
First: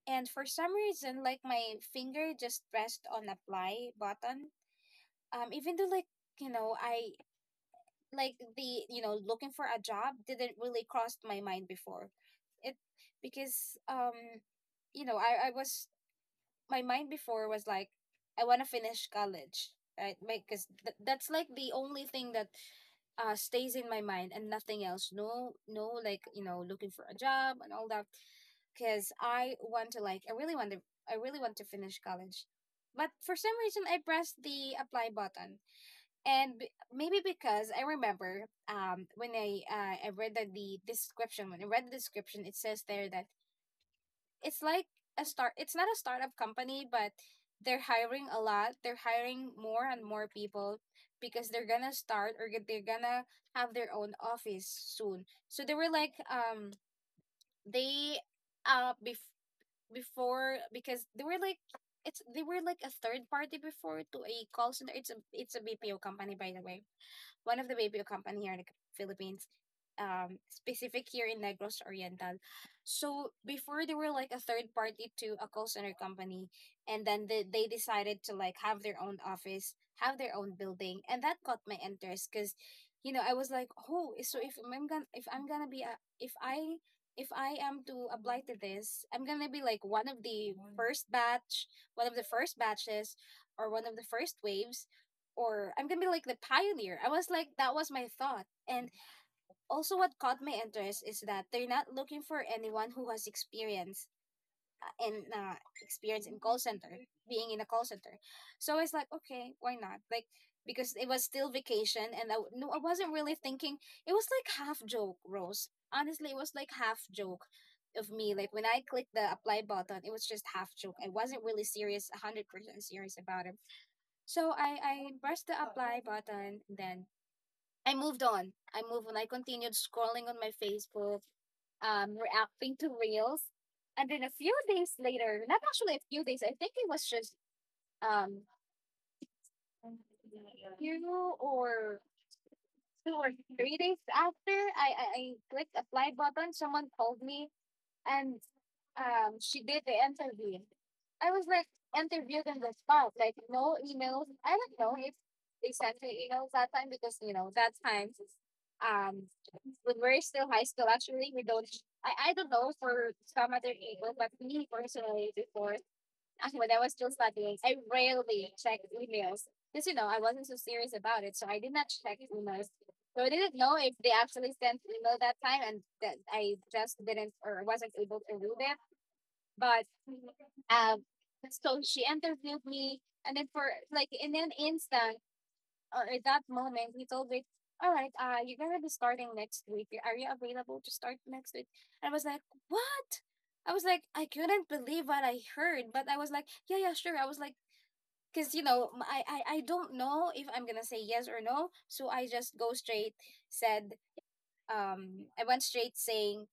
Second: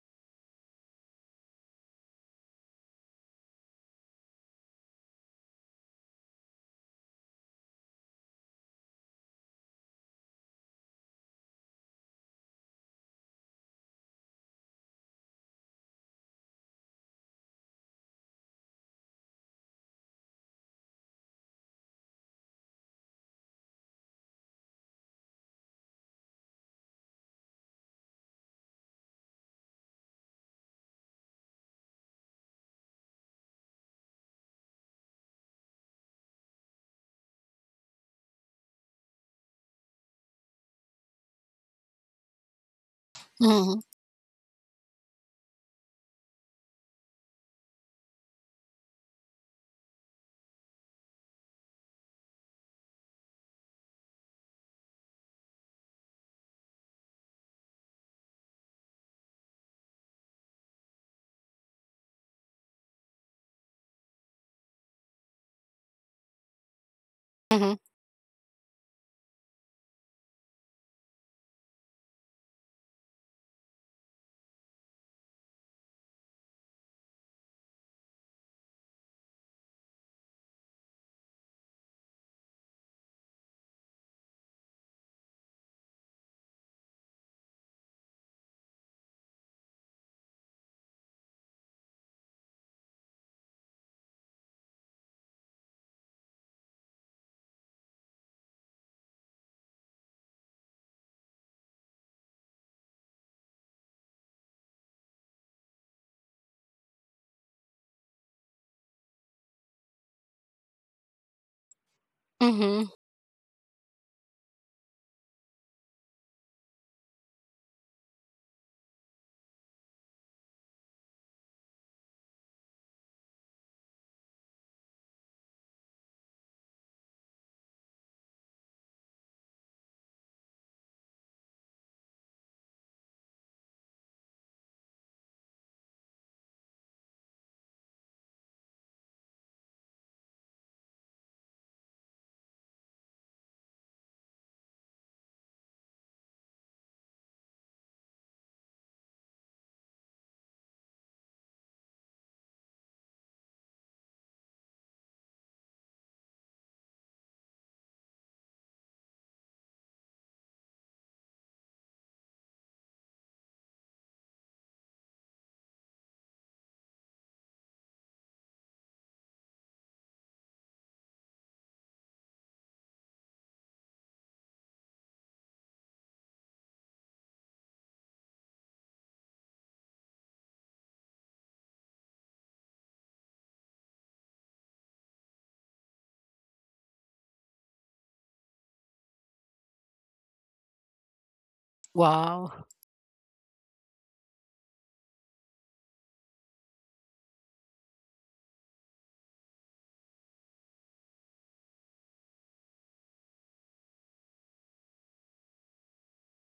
Speaker 1: and for some reason, like my finger just pressed on apply button. Um, even though like you know I like the you know looking for a job didn't really cross my mind before it, because um you know I I was my mind before was like I want to finish college, right? Because th- that's like the only thing that uh stays in my mind, and nothing else. No, no, like you know looking for a job and all that, because I want to like i really want to I really want to finish college. But for some reason I pressed the apply button, and b- maybe because I remember um when I uh, I read that the description when I read the description, it says there that
Speaker 2: Mhm.
Speaker 1: it's like a start it's not a startup company, but they're hiring a lot. They're hiring more and more people because they're gonna start or get- they're gonna have their own office soon. So they were like um they uh bef- before because they were like it's they were like a third party before to a call center. It's a it's a B P O company, by the way, one of the
Speaker 2: Mhm.
Speaker 1: baby company here in the Philippines, um, specific here in Negros Oriental. So before they were like a third party to a call center company, and then they, they decided to like have their own office, have their own building. And that caught my interest because, you know, I was like, oh, so if I'm gonna if I'm gonna be a if I if I am to apply to this, I'm gonna be like one of the first batch, one of the first batches, or one of the first waves, or I'm gonna be like the pioneer. I was like, that was my thought. And also, what caught my interest is that they're not looking for anyone who has experience uh, in uh, call center, being in a call center. So it's like, okay, why not? Like, because it was still vacation and I, w- no, I
Speaker 2: Mhm.
Speaker 1: wasn't really thinking. It was like half joke, Rose. Honestly, it was like half joke of me. Like, when I clicked the apply button, it was just half joke. I wasn't really serious, one hundred percent serious about it. So I, I pressed the apply button. And Then I moved on. I moved on. I continued scrolling on my Facebook, um, reacting to reels. And then a few days later, not actually a few days, I think it was just um few or two or three days after I, I, I clicked apply button, someone called me and um, she did the interview. I was like interviewed on the spot, like no emails. I don't know if they sent me emails that time because you know that time, um, when we're still high school, actually we don't. I, I don't know for some other people, but me personally before when I was still studying, I rarely checked emails because you know I wasn't so serious about it, so I did not check emails. So I didn't know if they actually sent email that time, and that I just didn't or wasn't able to do that. But um, so she interviewed me, and then for like in an instant, uh, at that moment, he told me, all right, uh, you're gonna be starting next week. Are you available to start next week? And I was like,
Speaker 2: Wow.
Speaker 1: what? I was like, I couldn't believe what I heard, but I was like, yeah, yeah, sure. I was like, because you know, m- I, I, I don't know if I'm gonna say yes or no, so I just go straight. Said, um, I went straight saying,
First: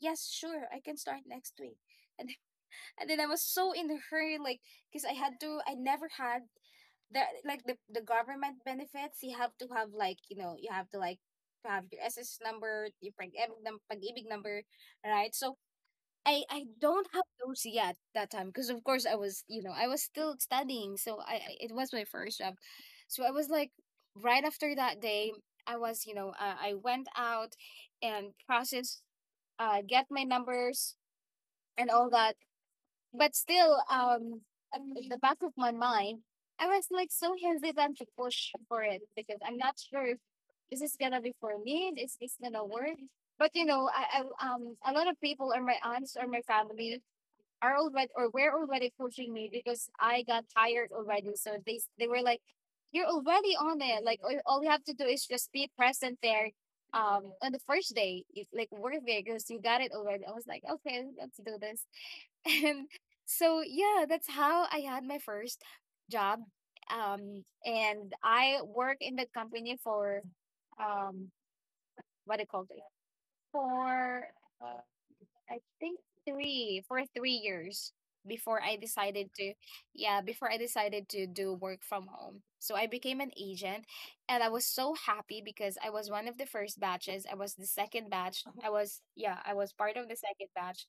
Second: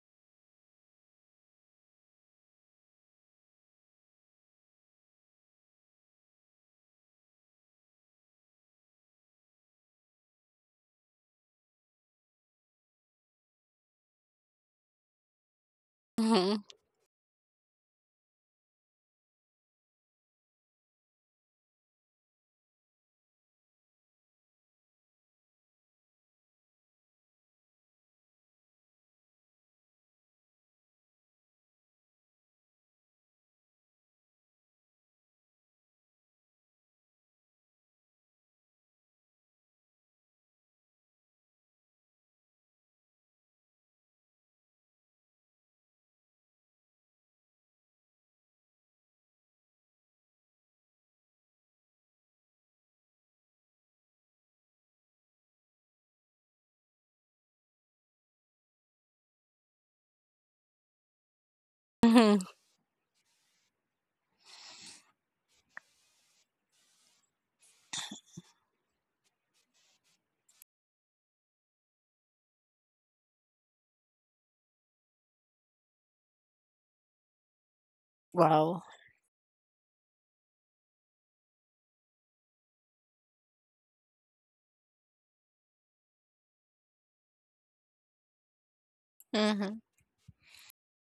Speaker 1: yes, sure, I can start next week, and and then I was so in a hurry, like, because I had to, I never had the like the the government benefits. You have to have like, you know, you have to like have your S S number, your pag-ibig num- pag-ibig number, right? So I
Speaker 2: Mhm.
Speaker 1: I don't have those yet that time because of course I was, you know, I was still studying, so I I- it was my first job, so I was like right after that day. I was, you know, uh, I went out and processed, uh, get my numbers and all that, but still, um, at the back of my mind, I was like so hesitant to push for it because I'm not sure if this is gonna be for me. Is this gonna work? But you know, I, I um, a lot of people or my aunts or my family are already or were already pushing me because I got tired already. So they they were like, "You're already on it. Like all all you have to do is just be present there. Um, on the first day, if like work there because you got it already." I was like, "Okay, let's do this."
Speaker 2: Mhm.
Speaker 1: And so yeah, that's how I had my first job. Um and I worked in that company for um what do you call it, for uh, I think three for three years before
Speaker 2: Wow.
Speaker 1: I decided to, yeah, before I decided to do work from home. So I became an agent, and I was so happy because I was one of the first batches. I was the second batch. I was, yeah, I
Speaker 2: Mhm.
Speaker 1: was part of the second batch.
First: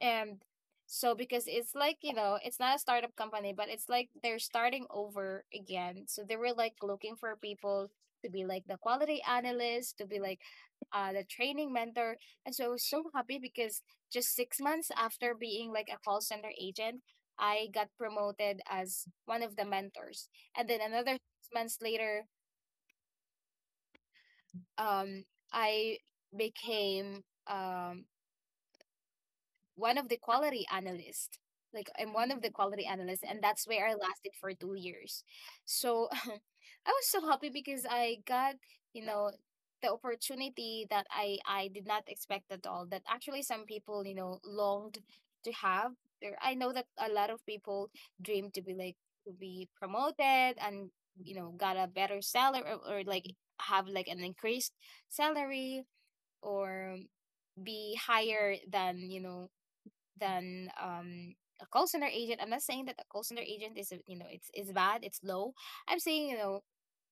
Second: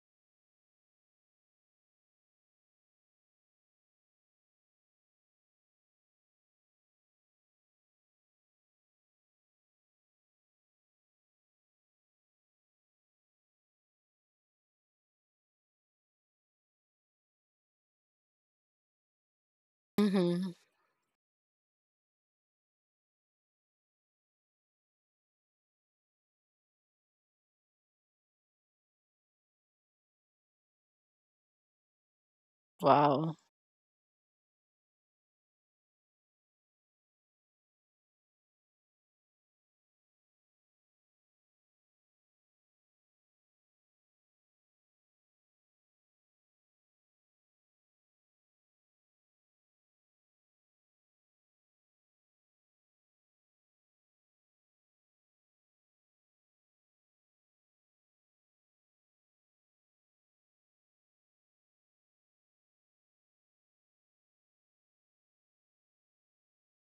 Speaker 1: And so because it's like, you know, it's not a startup company, but it's like they're starting over again, so they were like looking for people to be like the quality analyst, to be like uh, the training mentor. And so I was so happy because just six months after being like a call center agent, I got promoted as one of the mentors. And
Speaker 2: Mhm.
Speaker 1: then another six months later, um, I became um, one of the quality analysts. Like I'm one of the quality analysts, and
Speaker 2: Wow.
Speaker 1: that's where I lasted for two years. So I was so happy because I got, you know, the opportunity that I I did not expect at all. That actually some people, you know, longed to have. There, I know that a lot of people dream to be like to be promoted, and you know, got a better salary, or, or like have like an increased salary, or be higher than, you know, than um a call center agent. I'm not saying that a call center agent is uh, you know, it's it's bad, it's low. I'm saying, you know,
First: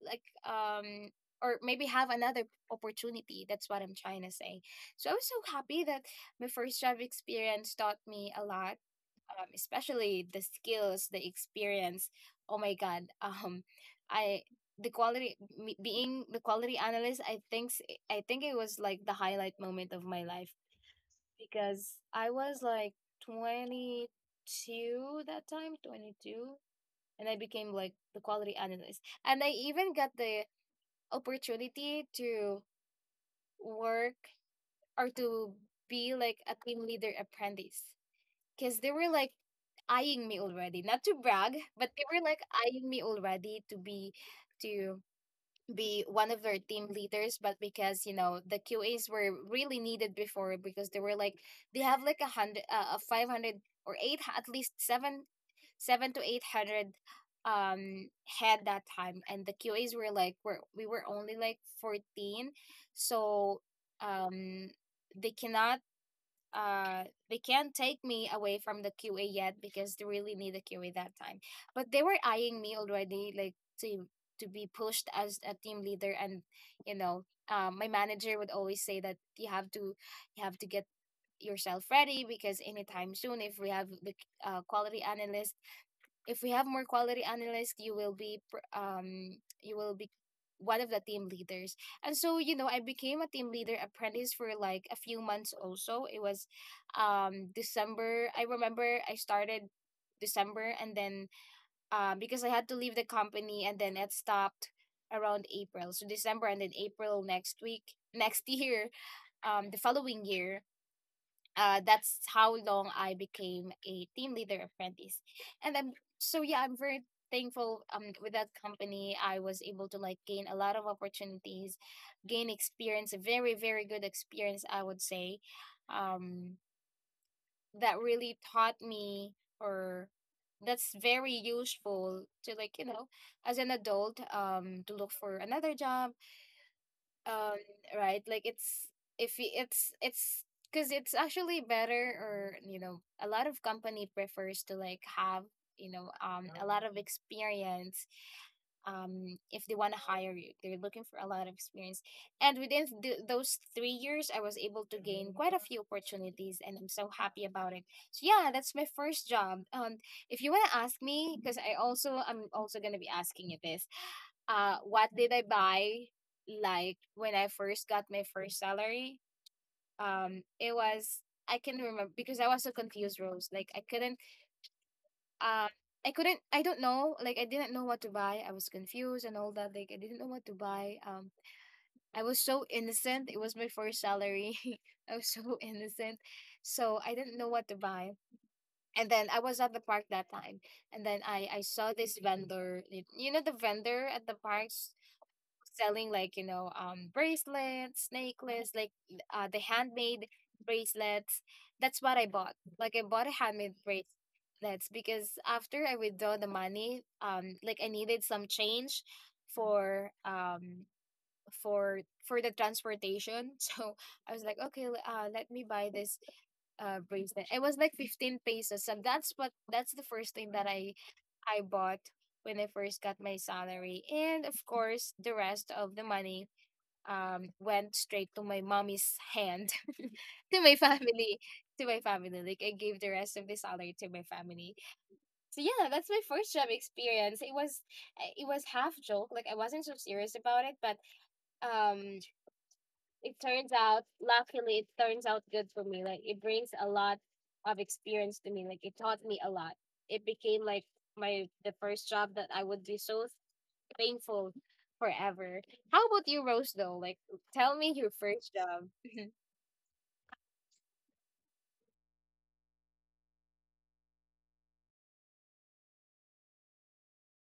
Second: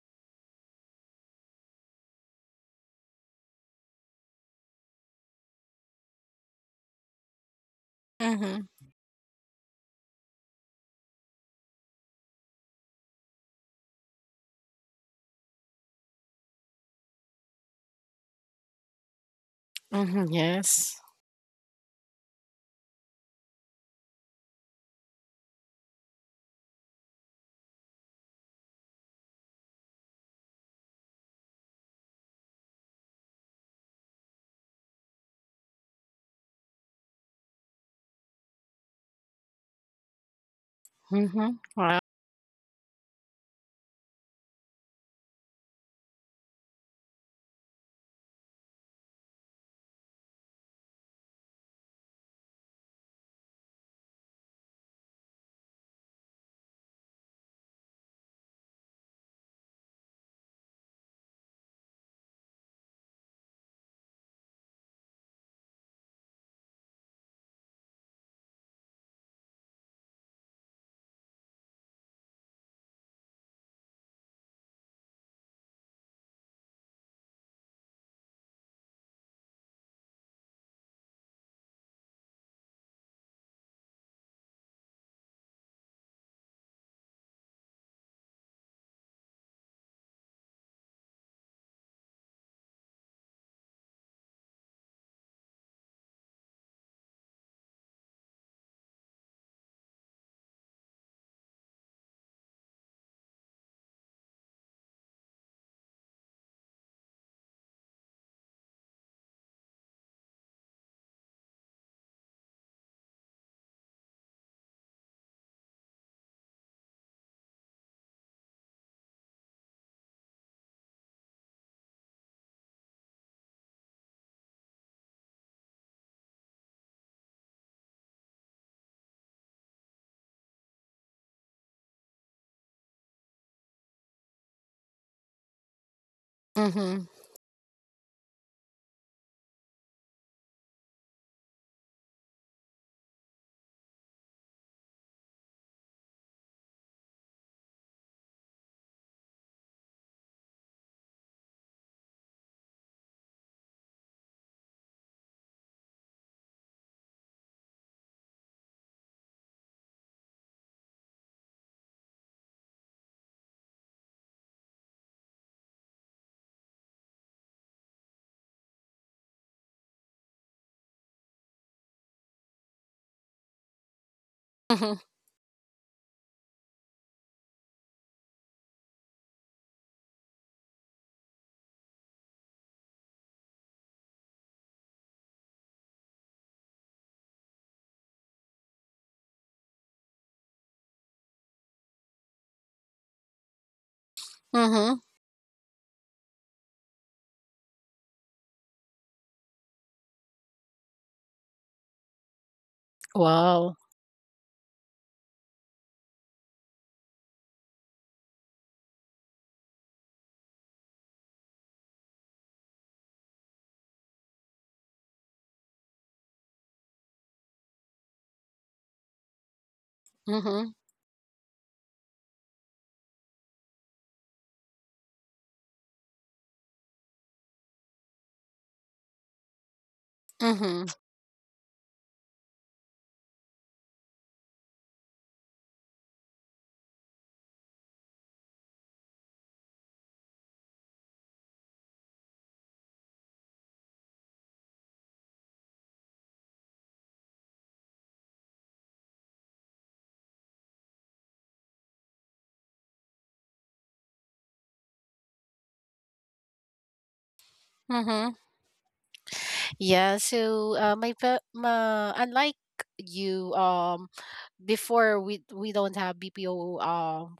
Speaker 1: like um or maybe have another opportunity. That's what I'm trying to say. So I was so happy that my first job experience taught me a
Speaker 2: Mhm.
Speaker 1: lot, um, especially the skills, the experience. Oh my god, um, I the quality me- being the quality analyst. I think s- I think it was like the highlight moment of my
Speaker 2: Mhm.
Speaker 1: life
Speaker 2: Yes.
Speaker 1: because I was like twenty-two that time, twenty-two, and I became like the quality analyst. And I even got the opportunity to work or to be like a team leader apprentice because they were like eyeing me already, not to brag,
Speaker 2: Mhm.
Speaker 1: but
Speaker 2: Wow.
Speaker 1: they were like eyeing me already to be to be one of their team leaders. But because, you know, the Q As were really needed before because they were like, they have like a hundred uh, a five hundred or eight at least seven seven to eight hundred um head that time, and the Q As were like, we we were only like fourteen. So um they cannot uh they can't take me away from the Q A yet because they really need a Q A that time. But they were eyeing me already, like to to be pushed as a team leader. And you know, um, my manager would always say that you have to you have to get yourself ready because anytime soon, if we have the uh, quality analyst, if we have more quality analysts, you will be pr- um you will be one of the team leaders. And so, you know, I became a team leader apprentice for like a few months also. It was um December. I remember I started December and then uh, because I had to leave the company, and then it stopped around April. So December and then April next week, next year, um the following year, uh, that's how long I became a team leader apprentice. And I'm so, yeah, I'm very thankful um with that company. I was able to like gain a lot of opportunities, gain experience, a very, very good experience, I would say. Um that really taught me or that's very useful to like, you know, as an adult, um, to look for another job,
Speaker 2: Mhm.
Speaker 1: um right. Like it's if y- it's it's because it's actually better, or you know, a lot of company prefers to like have, you know, um of experience. Um if they want to hire you, they're looking for a lot of experience. And within th- those three years, I was able to gain quite a few opportunities, and I'm so happy about it. So yeah, that's my first job. Um if you want to ask me, because i also I'm also going to be asking you this, uh what did I buy like when I first got my first salary? Um it was, I can remember because I was so confused, Rose. Like I couldn't
Speaker 2: Mhm.
Speaker 1: um I couldn't, I don't know, like I didn't know what to buy. I was confused and all that. Like I didn't know what to buy. Um I was so innocent. It was my first salary. I was so innocent. So I didn't know what to buy. And then I was at the park that time. And then I I saw this vendor. You know, the vendor at the parks
Speaker 2: Mhm.
Speaker 1: selling like, you know, um bracelets, necklace, like uh the handmade bracelets. That's what I bought. Like I bought a handmade
Speaker 2: Wow.
Speaker 1: bracelets because after I withdraw the money, um like I needed some change for um for for the transportation. So I was like, okay, l- uh let me buy this uh bracelet. It was like fifteen pesos. So that's what, that's the first thing that
Speaker 2: Mhm.
Speaker 1: i i bought when I first got my salary. And of course, the rest of the money um went straight to my mommy's hand to my
Speaker 2: Mhm.
Speaker 1: family, to my family like i gave the rest of the salary to my family. So yeah, that's my first job experience. It was uh, it was half joke, like i wasn't so serious about it, but um it turns out, luckily it turns out good for me. Like it brings a lot of experience to me, like it taught me a lot. It became like my the first job that i would be so thankful forever. How about you, Rose, though? Like tell me your
Speaker 2: Mhm.
Speaker 1: first job.
Speaker 2: Yeah, so, uh, my, pa- ma unlike you, um, before we we don't have B P O, um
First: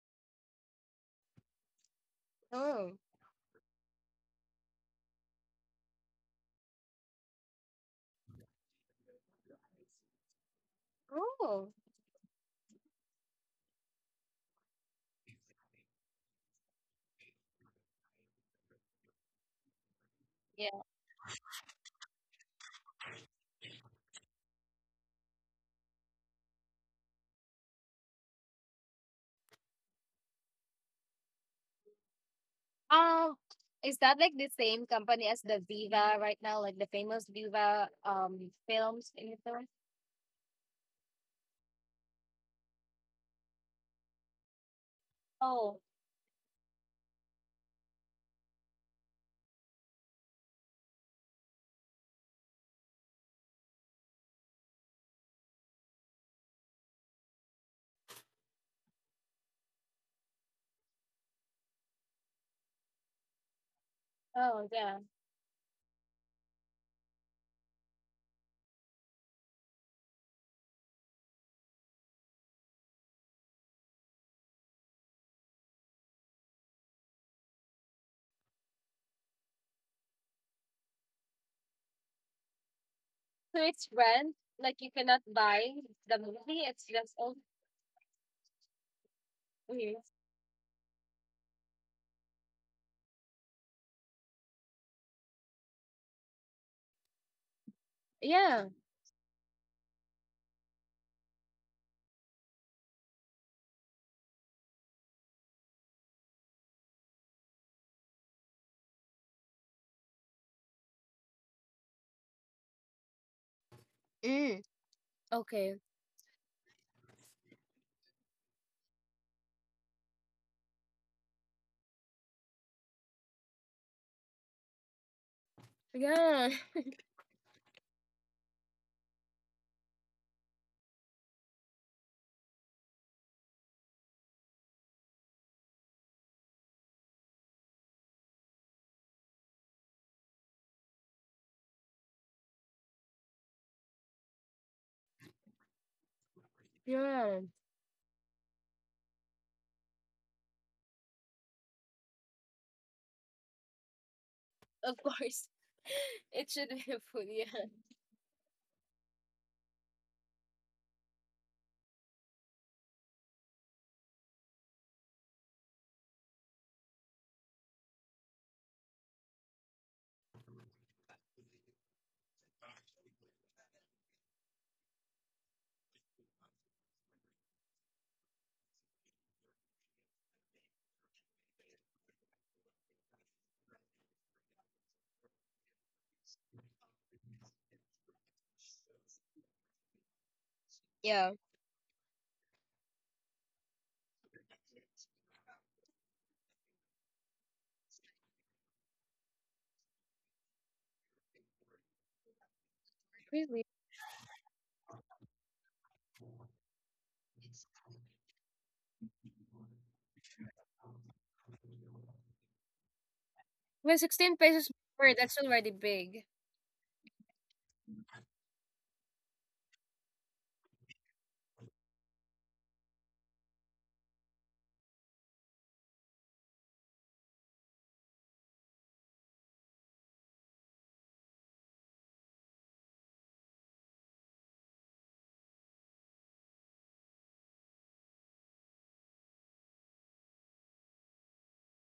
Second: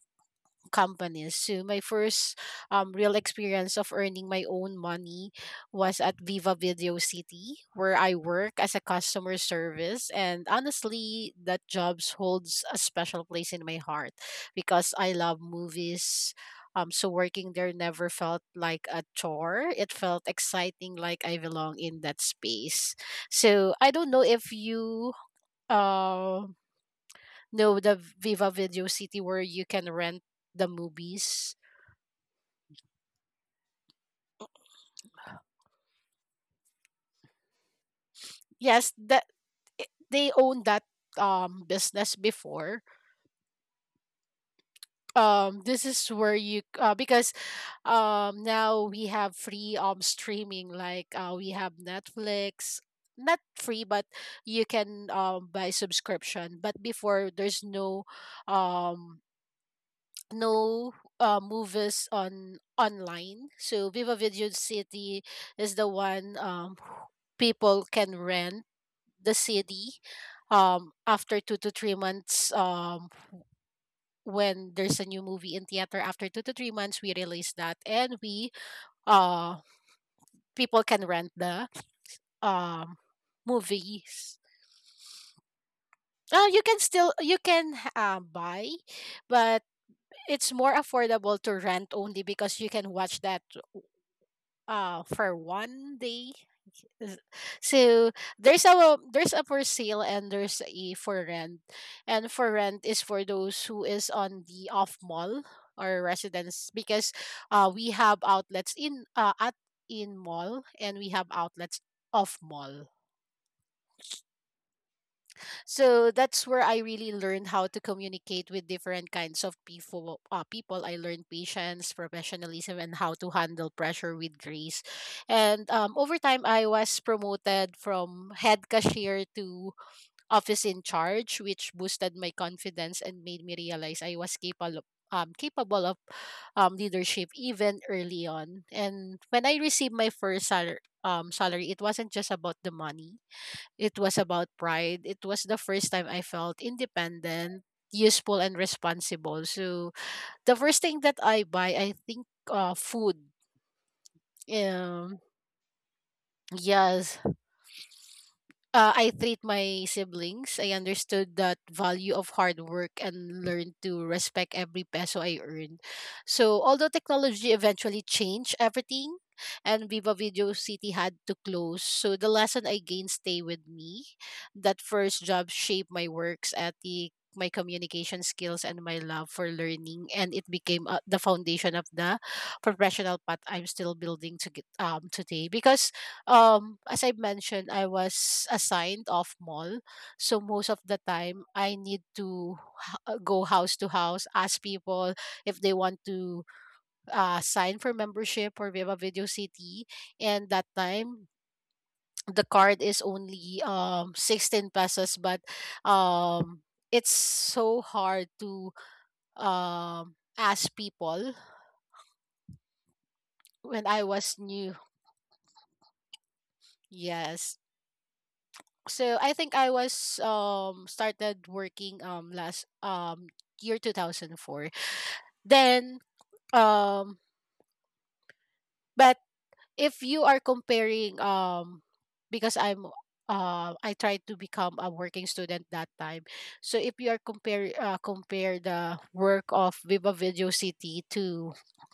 Speaker 2: companies. So my first, um
Speaker 1: Oh,
Speaker 2: real experience of earning my own money was at Viva Video City, where I work as a customer service. And honestly, that
Speaker 1: oh,
Speaker 2: job holds a special place in my heart because I love movies. Um, so working there never felt like a chore. It felt
Speaker 1: yeah.
Speaker 2: exciting, like I belong in that space. So I don't know if you um know the Viva Video City where you can rent the movies.
Speaker 1: Um, is that like the same company as the Viva right now, like the famous Viva um
Speaker 2: Yes,
Speaker 1: films
Speaker 2: that,
Speaker 1: in the
Speaker 2: i- they own that um business before. Um
Speaker 1: Oh,
Speaker 2: this is where you, uh, because um now we have free um streaming, like uh we have Netflix. Not free, but you can um buy subscription. But before, there's no um no uh, movies on online. So Viva Video
Speaker 1: oh yeah.
Speaker 2: City is the one um people can rent the city um after two to three months. Um when there's a new movie in theater, after two to three months we release that, and we uh people can rent the um
Speaker 1: So it's rent,
Speaker 2: movies.
Speaker 1: like you cannot buy the
Speaker 2: Uh,
Speaker 1: movie.
Speaker 2: you can
Speaker 1: It's
Speaker 2: still,
Speaker 1: just all
Speaker 2: you can uh, buy, but
Speaker 1: okay.
Speaker 2: it's more affordable to rent only because you can watch that uh for one day. Th- So there's
Speaker 1: Yeah.
Speaker 2: a, there's a for sale, and there's a for rent. And for rent is for those who is on the off mall or residence, because uh we have outlets in, uh at in mall, and we have outlets off mall.
Speaker 1: Mm, okay.
Speaker 2: So that's where I really learned how to communicate with different kinds of people. Uh, people, I learned patience, professionalism, and how to handle pressure with grace. And um, over time,
Speaker 1: Yeah.
Speaker 2: I was promoted from head cashier to office in charge, which boosted my confidence and made me realize I was capable. Um, capable of um, leadership even early on. And when I received my first salar- um, salary, it wasn't just about the money, it was about pride. It was the first time I felt independent, useful, and responsible. So the first thing that I buy, I think, uh, food.
Speaker 1: Of
Speaker 2: Um,
Speaker 1: course, it should be a
Speaker 2: yes,
Speaker 1: food. Yeah.
Speaker 2: uh, I treat my siblings. I understood that value of hard work and learned to respect every peso I earned. So although technology eventually changed everything and Viva Video City had to close, so the lesson I gained stay with me. That first job shaped my works ethic, my communication skills, and my love for learning, and it became uh, the foundation of the professional path I'm still building to get um today. Because um as I mentioned, I was assigned off mall, so most of the
Speaker 1: Yeah.
Speaker 2: time I need to, h- uh, go house to house, ask people if they want to uh, sign for membership or Viva Video City. And that time the card is only
Speaker 1: Really.
Speaker 2: um sixteen pesos, but um it's so hard to um ask people when
Speaker 1: Well,
Speaker 2: I was
Speaker 1: sixteen pesos
Speaker 2: new.
Speaker 1: per, that's already big.
Speaker 2: Yes, so I think I was um started working um last um year two thousand four. Then, um but if you are comparing, um because I'm uh I tried to become a working student that time. So if you are compare uh, compare the work of Viva Video City to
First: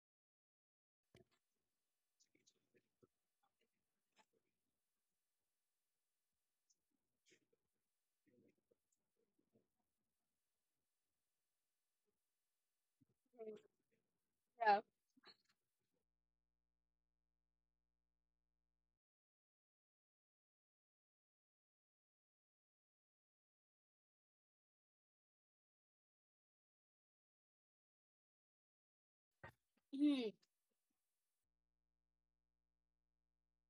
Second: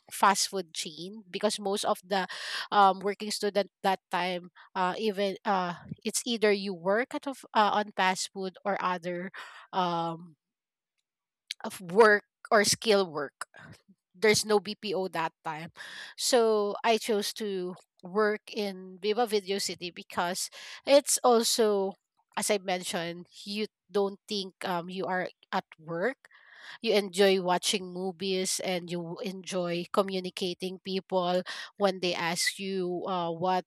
Speaker 2: fast food chain, because most of the um, working student that time, uh, even uh, it's either you work at, of, uh, on fast food, or other um, of work or skill work. There's no
Speaker 1: Yeah.
Speaker 2: B P O that time. So I chose to work in Viva Video City because it's also, as I mentioned, you don't think um, you are at work, you enjoy watching movies and you enjoy communicating people when they ask you, uh, what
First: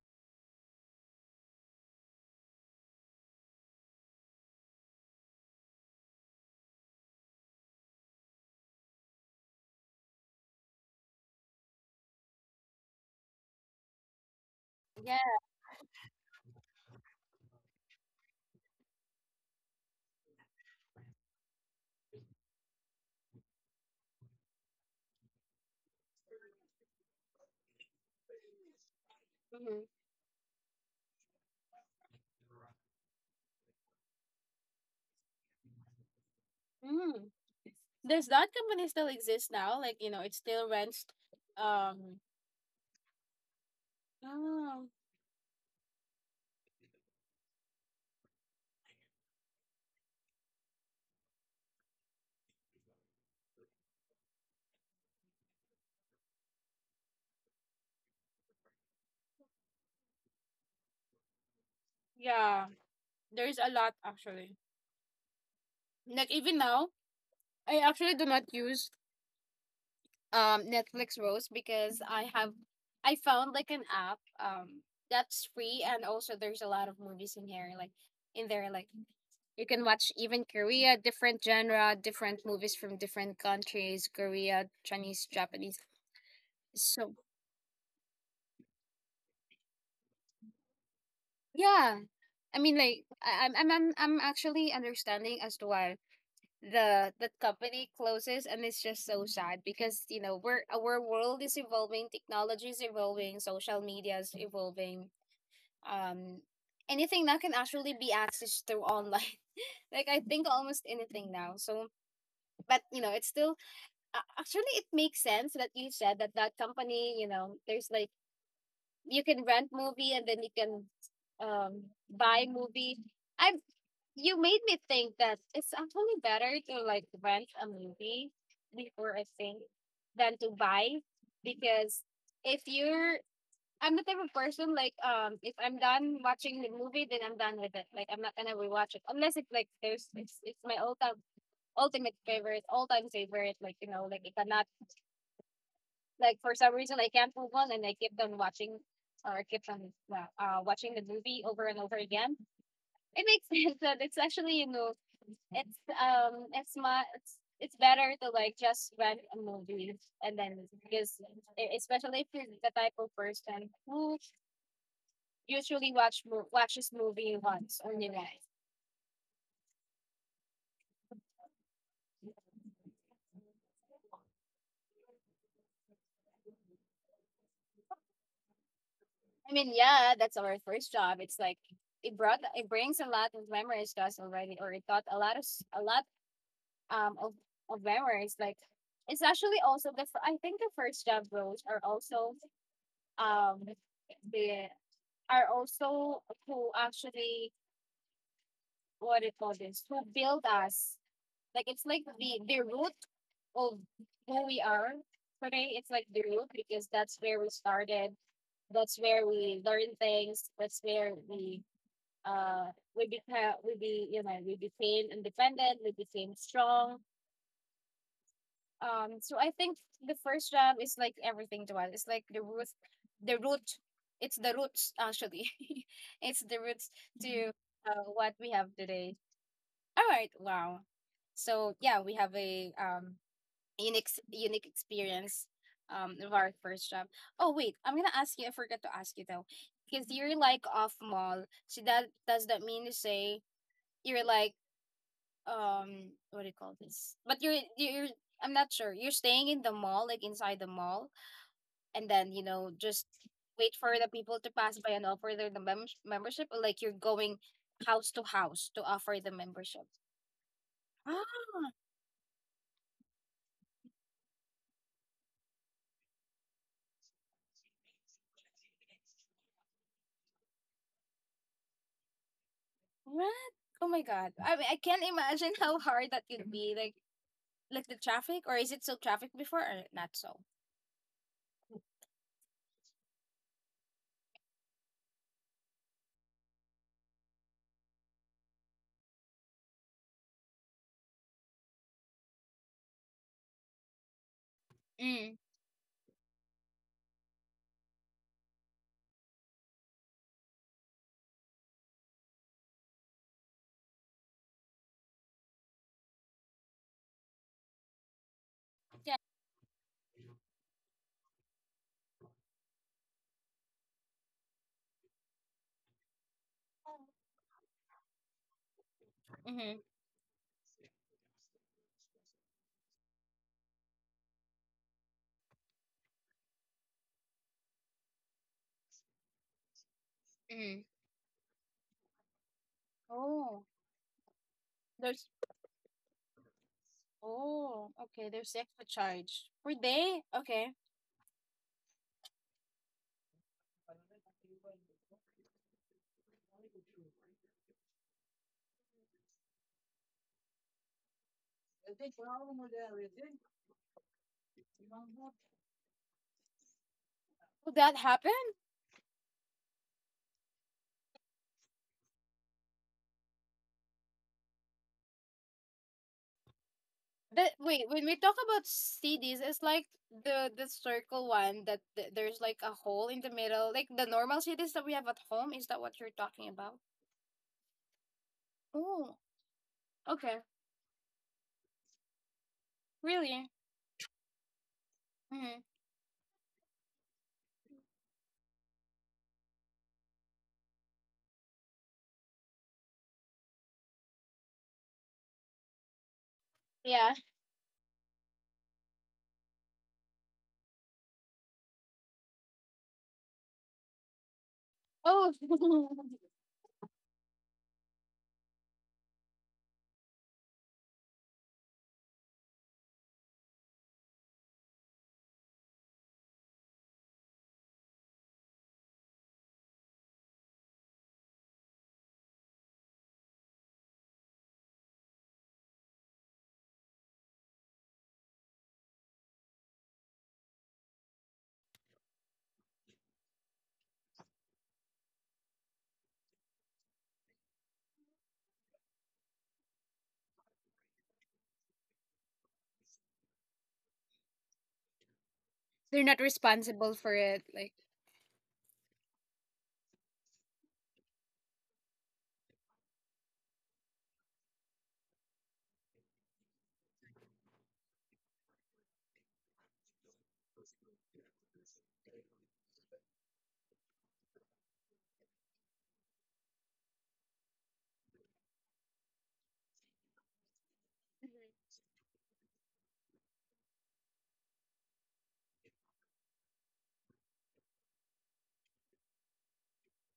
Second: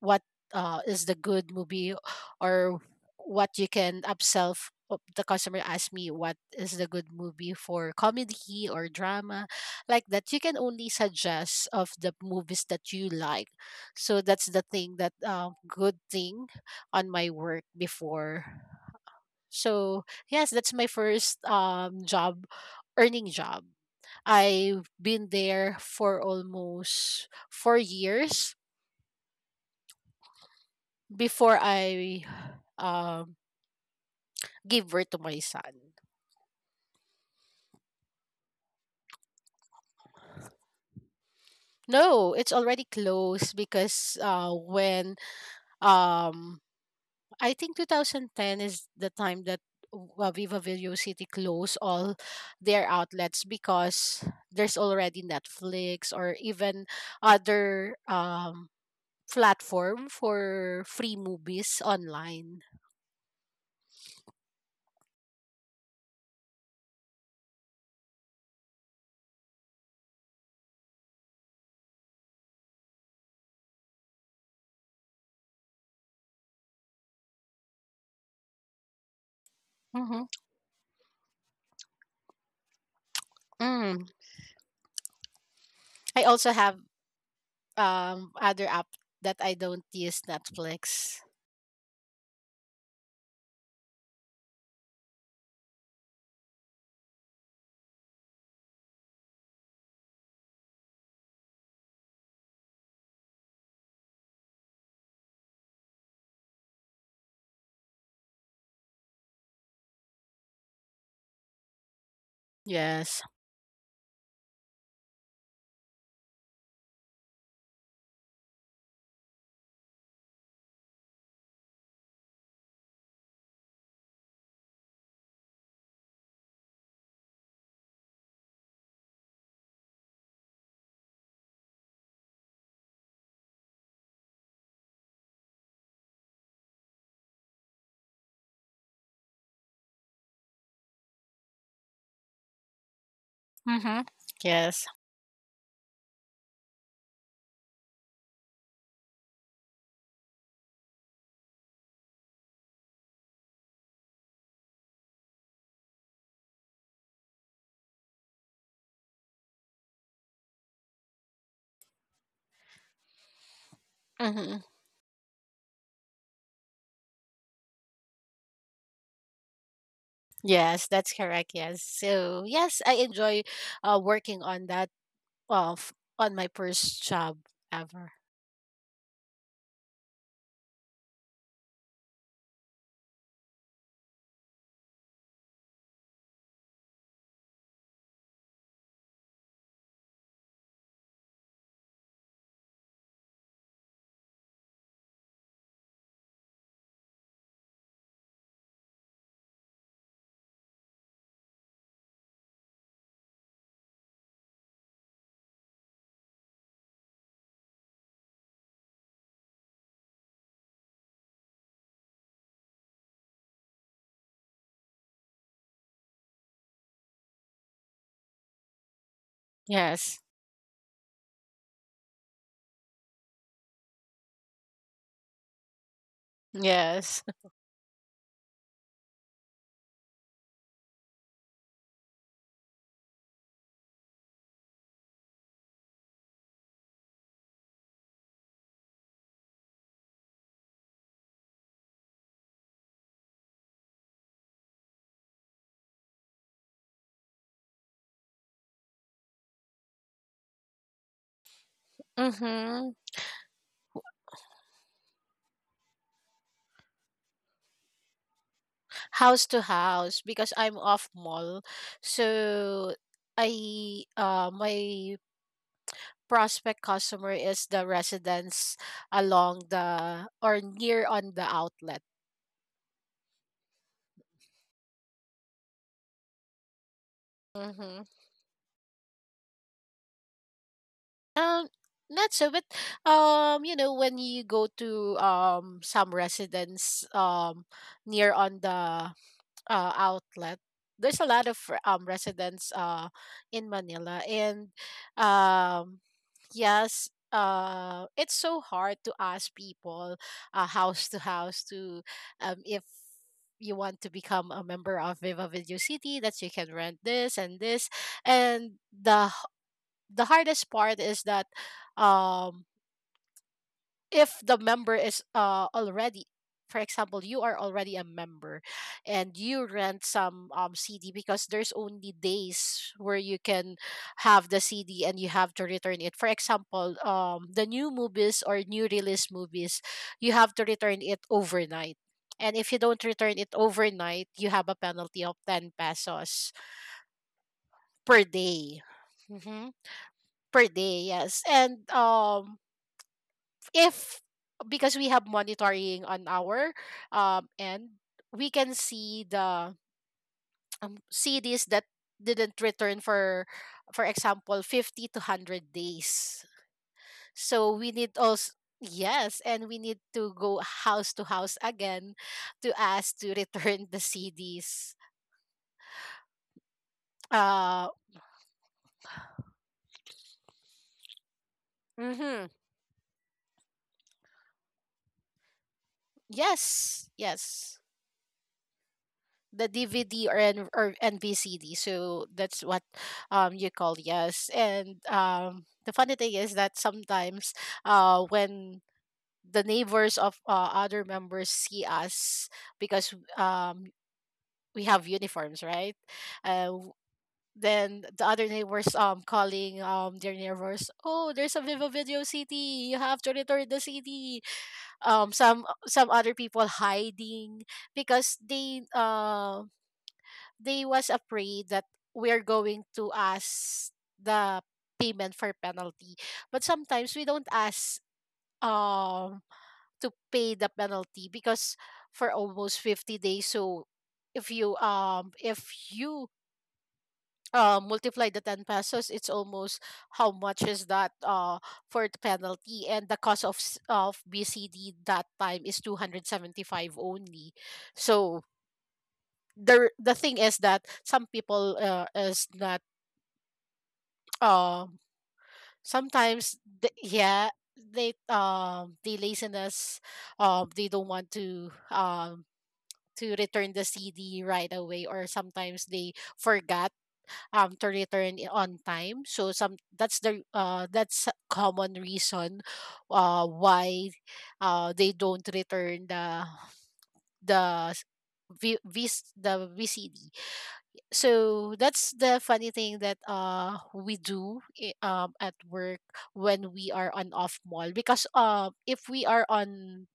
Speaker 2: what uh, is the good movie, or what you can upsell. F- uh, the customer asked me what is the good movie for comedy or drama, like that you can only suggest of the movies that you like. So that's the thing that, uh, good thing on my work before. So yes, that's my first um job, earning job. I've been there for almost four years before I um gave birth to my son.
Speaker 1: Mm-hmm. Does that company still exist now? Like, you know, it still rents um
Speaker 2: No, it's already closed because, uh
Speaker 1: oh
Speaker 2: when um I think twenty ten is the time that, w- uh, Viva Video City closed all their outlets, because there's already Netflix or even other um platform for free movies online.
Speaker 1: yeah. There's a lot actually. Like even now, I actually do not use um Netflix, Rose, because I have I found like an app um that's free and also there's a lot of movies in here, like in there, like you can watch
Speaker 2: Mm-hmm.
Speaker 1: even Korea, different genre, different movies from different
Speaker 2: Mm.
Speaker 1: countries, Korea, Chinese, Japanese.
Speaker 2: I also have
Speaker 1: So
Speaker 2: um other app that I don't use Netflix.
Speaker 1: yeah, I mean, like I- I'm I'm I'm I'm actually understanding as to why the the company closes, and it's just so sad because, you know, we're our world is evolving, technology is evolving, social media is evolving. Um, Anything that can actually be accessed through online. Like I think almost anything now. So, but you know,
Speaker 2: Yes.
Speaker 1: it's still a- actually it makes sense that you said that that company. You know, there's like you can rent movie and then you can um buy movie. I've You made me think that it's actually better to like rent a movie before, I think, than to buy, because if you're I'm the type of person, like um if I'm done watching the movie then I'm done with it. Like I'm not gonna rewatch it unless it's like there's it's, it's my all time ultimate favorite, all time favorite, like you
Speaker 2: Mm-hmm.
Speaker 1: know, like if I'm not
Speaker 2: Yes.
Speaker 1: like for some reason I can't move on and I keep on watching or keep on uh, uh watching the movie over and over again. It makes sense that it's actually, you know, it's um it's my it's, it's better to like just rent a movie, and then because e- especially if you're the type of person who
Speaker 2: Mm-hmm.
Speaker 1: usually watch mo- watches movie once only night.
Speaker 2: Yes, that's correct. Yes. So yes, I enjoy uh, working on that, off on my first job ever.
Speaker 1: I mean, yeah, that's our first job. It's like it brought it brings a lot of memories to us already, or it taught a lot of s- a lot um of, of memories. Like it's actually also the fir- I think the first job roles are also um the are also who actually, what do you call this, who build us, like it's like the the root of who we are today. It's like the root, because that's where we started, that's where we learn things, that's where we uh we became, we be you know, we became independent, we became strong. Um so I think the
Speaker 2: Yes.
Speaker 1: first job is like everything to us. It's like the root, the root, it's the roots actually. It's the roots
Speaker 2: Yes.
Speaker 1: to uh, what we have today. All right. Wow. So yeah, we have a um unique unique experience um of our first job. Oh wait, I'm gonna ask you. I forgot to ask you though, because you're like off mall. So that, does that mean to say you're like um what do you call this? But you're you're I'm not sure. You're staying in the mall, like inside the mall, and then you know
Speaker 2: Mm-hmm.
Speaker 1: just wait for the people to pass by and offer their the mem- membership, or like you're going house to house to offer the
Speaker 2: House to
Speaker 1: membership.
Speaker 2: house because I'm off mall.
Speaker 1: Ah,
Speaker 2: So I uh my prospect customer is the residents along the, or near on the outlet.
Speaker 1: what? Oh my god. I mean, I can't imagine how hard that be. Like, like the
Speaker 2: Mm-hmm.
Speaker 1: traffic, or is it still traffic before, or not so?
Speaker 2: Um Not so, but um you know, when you go to um some residents um near on the uh, outlet, there's a lot of re- um residents uh in Manila. And
Speaker 1: Mm,
Speaker 2: um yes, uh it's so hard to ask people, uh, house to house, to um if you want to become a member of Viva Video City, that you can rent this and this. And the h- the hardest part is that, um if the member is uh already, for example, you are already a member, and you
Speaker 1: mm-hmm,
Speaker 2: rent some um C D, because there's only days where you can have the C D and you have to return it. For example, um the new movies or new release movies, you have to
Speaker 1: mm-hmm.
Speaker 2: return it overnight. And if you don't return it
Speaker 1: Oh,
Speaker 2: overnight, you have a
Speaker 1: there's.
Speaker 2: penalty of ten pesos
Speaker 1: Oh,
Speaker 2: per
Speaker 1: okay. There's
Speaker 2: day.
Speaker 1: extra charge
Speaker 2: Hmm,
Speaker 1: per day.
Speaker 2: per
Speaker 1: Okay.
Speaker 2: day. Yes. And, um if because we have monitoring on our um end, we can see the um, C Ds that didn't return for, for example, fifty to one hundred days.
Speaker 1: Will
Speaker 2: So we
Speaker 1: that
Speaker 2: need
Speaker 1: happen?
Speaker 2: also, yes, and we need to go house to house again to ask to return the C Ds.
Speaker 1: That wait.
Speaker 2: uh
Speaker 1: When we talk about cities, it's like the the circle one that th- there's
Speaker 2: mhm.
Speaker 1: like a hole in the middle, like the normal cities that we have at home. Is that what you're talking about?
Speaker 2: Yes, yes,
Speaker 1: Oh,
Speaker 2: the D V D, or
Speaker 1: okay.
Speaker 2: N, or N V C D. So that's what
Speaker 1: Really?
Speaker 2: um you call. Yes. And
Speaker 1: Mm-hmm.
Speaker 2: um the funny thing is that sometimes, uh when the neighbors of, uh, other members see us, because um we have uniforms, right? Uh,
Speaker 1: Yeah.
Speaker 2: then the other neighbors um calling um their neighbors, "Oh, there's a Viva Video C D. You have to return the C D"
Speaker 1: Oh,
Speaker 2: Um, some some other people hiding, because they uh they was afraid that we're going to ask the payment for penalty. But sometimes we don't ask um to pay the penalty, because for almost fifty days, so if you um if you uh, multiply the ten pesos, it's almost, how much is that, uh for the penalty. And the cost of, s- of B C D that time is two hundred seventy-five only. So the the thing is that some people, uh, is not, um
Speaker 1: they're not
Speaker 2: sometimes,
Speaker 1: responsible
Speaker 2: th-
Speaker 1: for it.
Speaker 2: yeah,
Speaker 1: Like
Speaker 2: they, um the laziness, um they don't want to um to return the CD right away, or sometimes they forgot um to return it on time, so some, that's the, uh that's a common reason, uh why uh they don't return the the s- v, v, the V C D. So that's the funny thing that uh we do, i- um at work, when we are on off mall, because um if we are on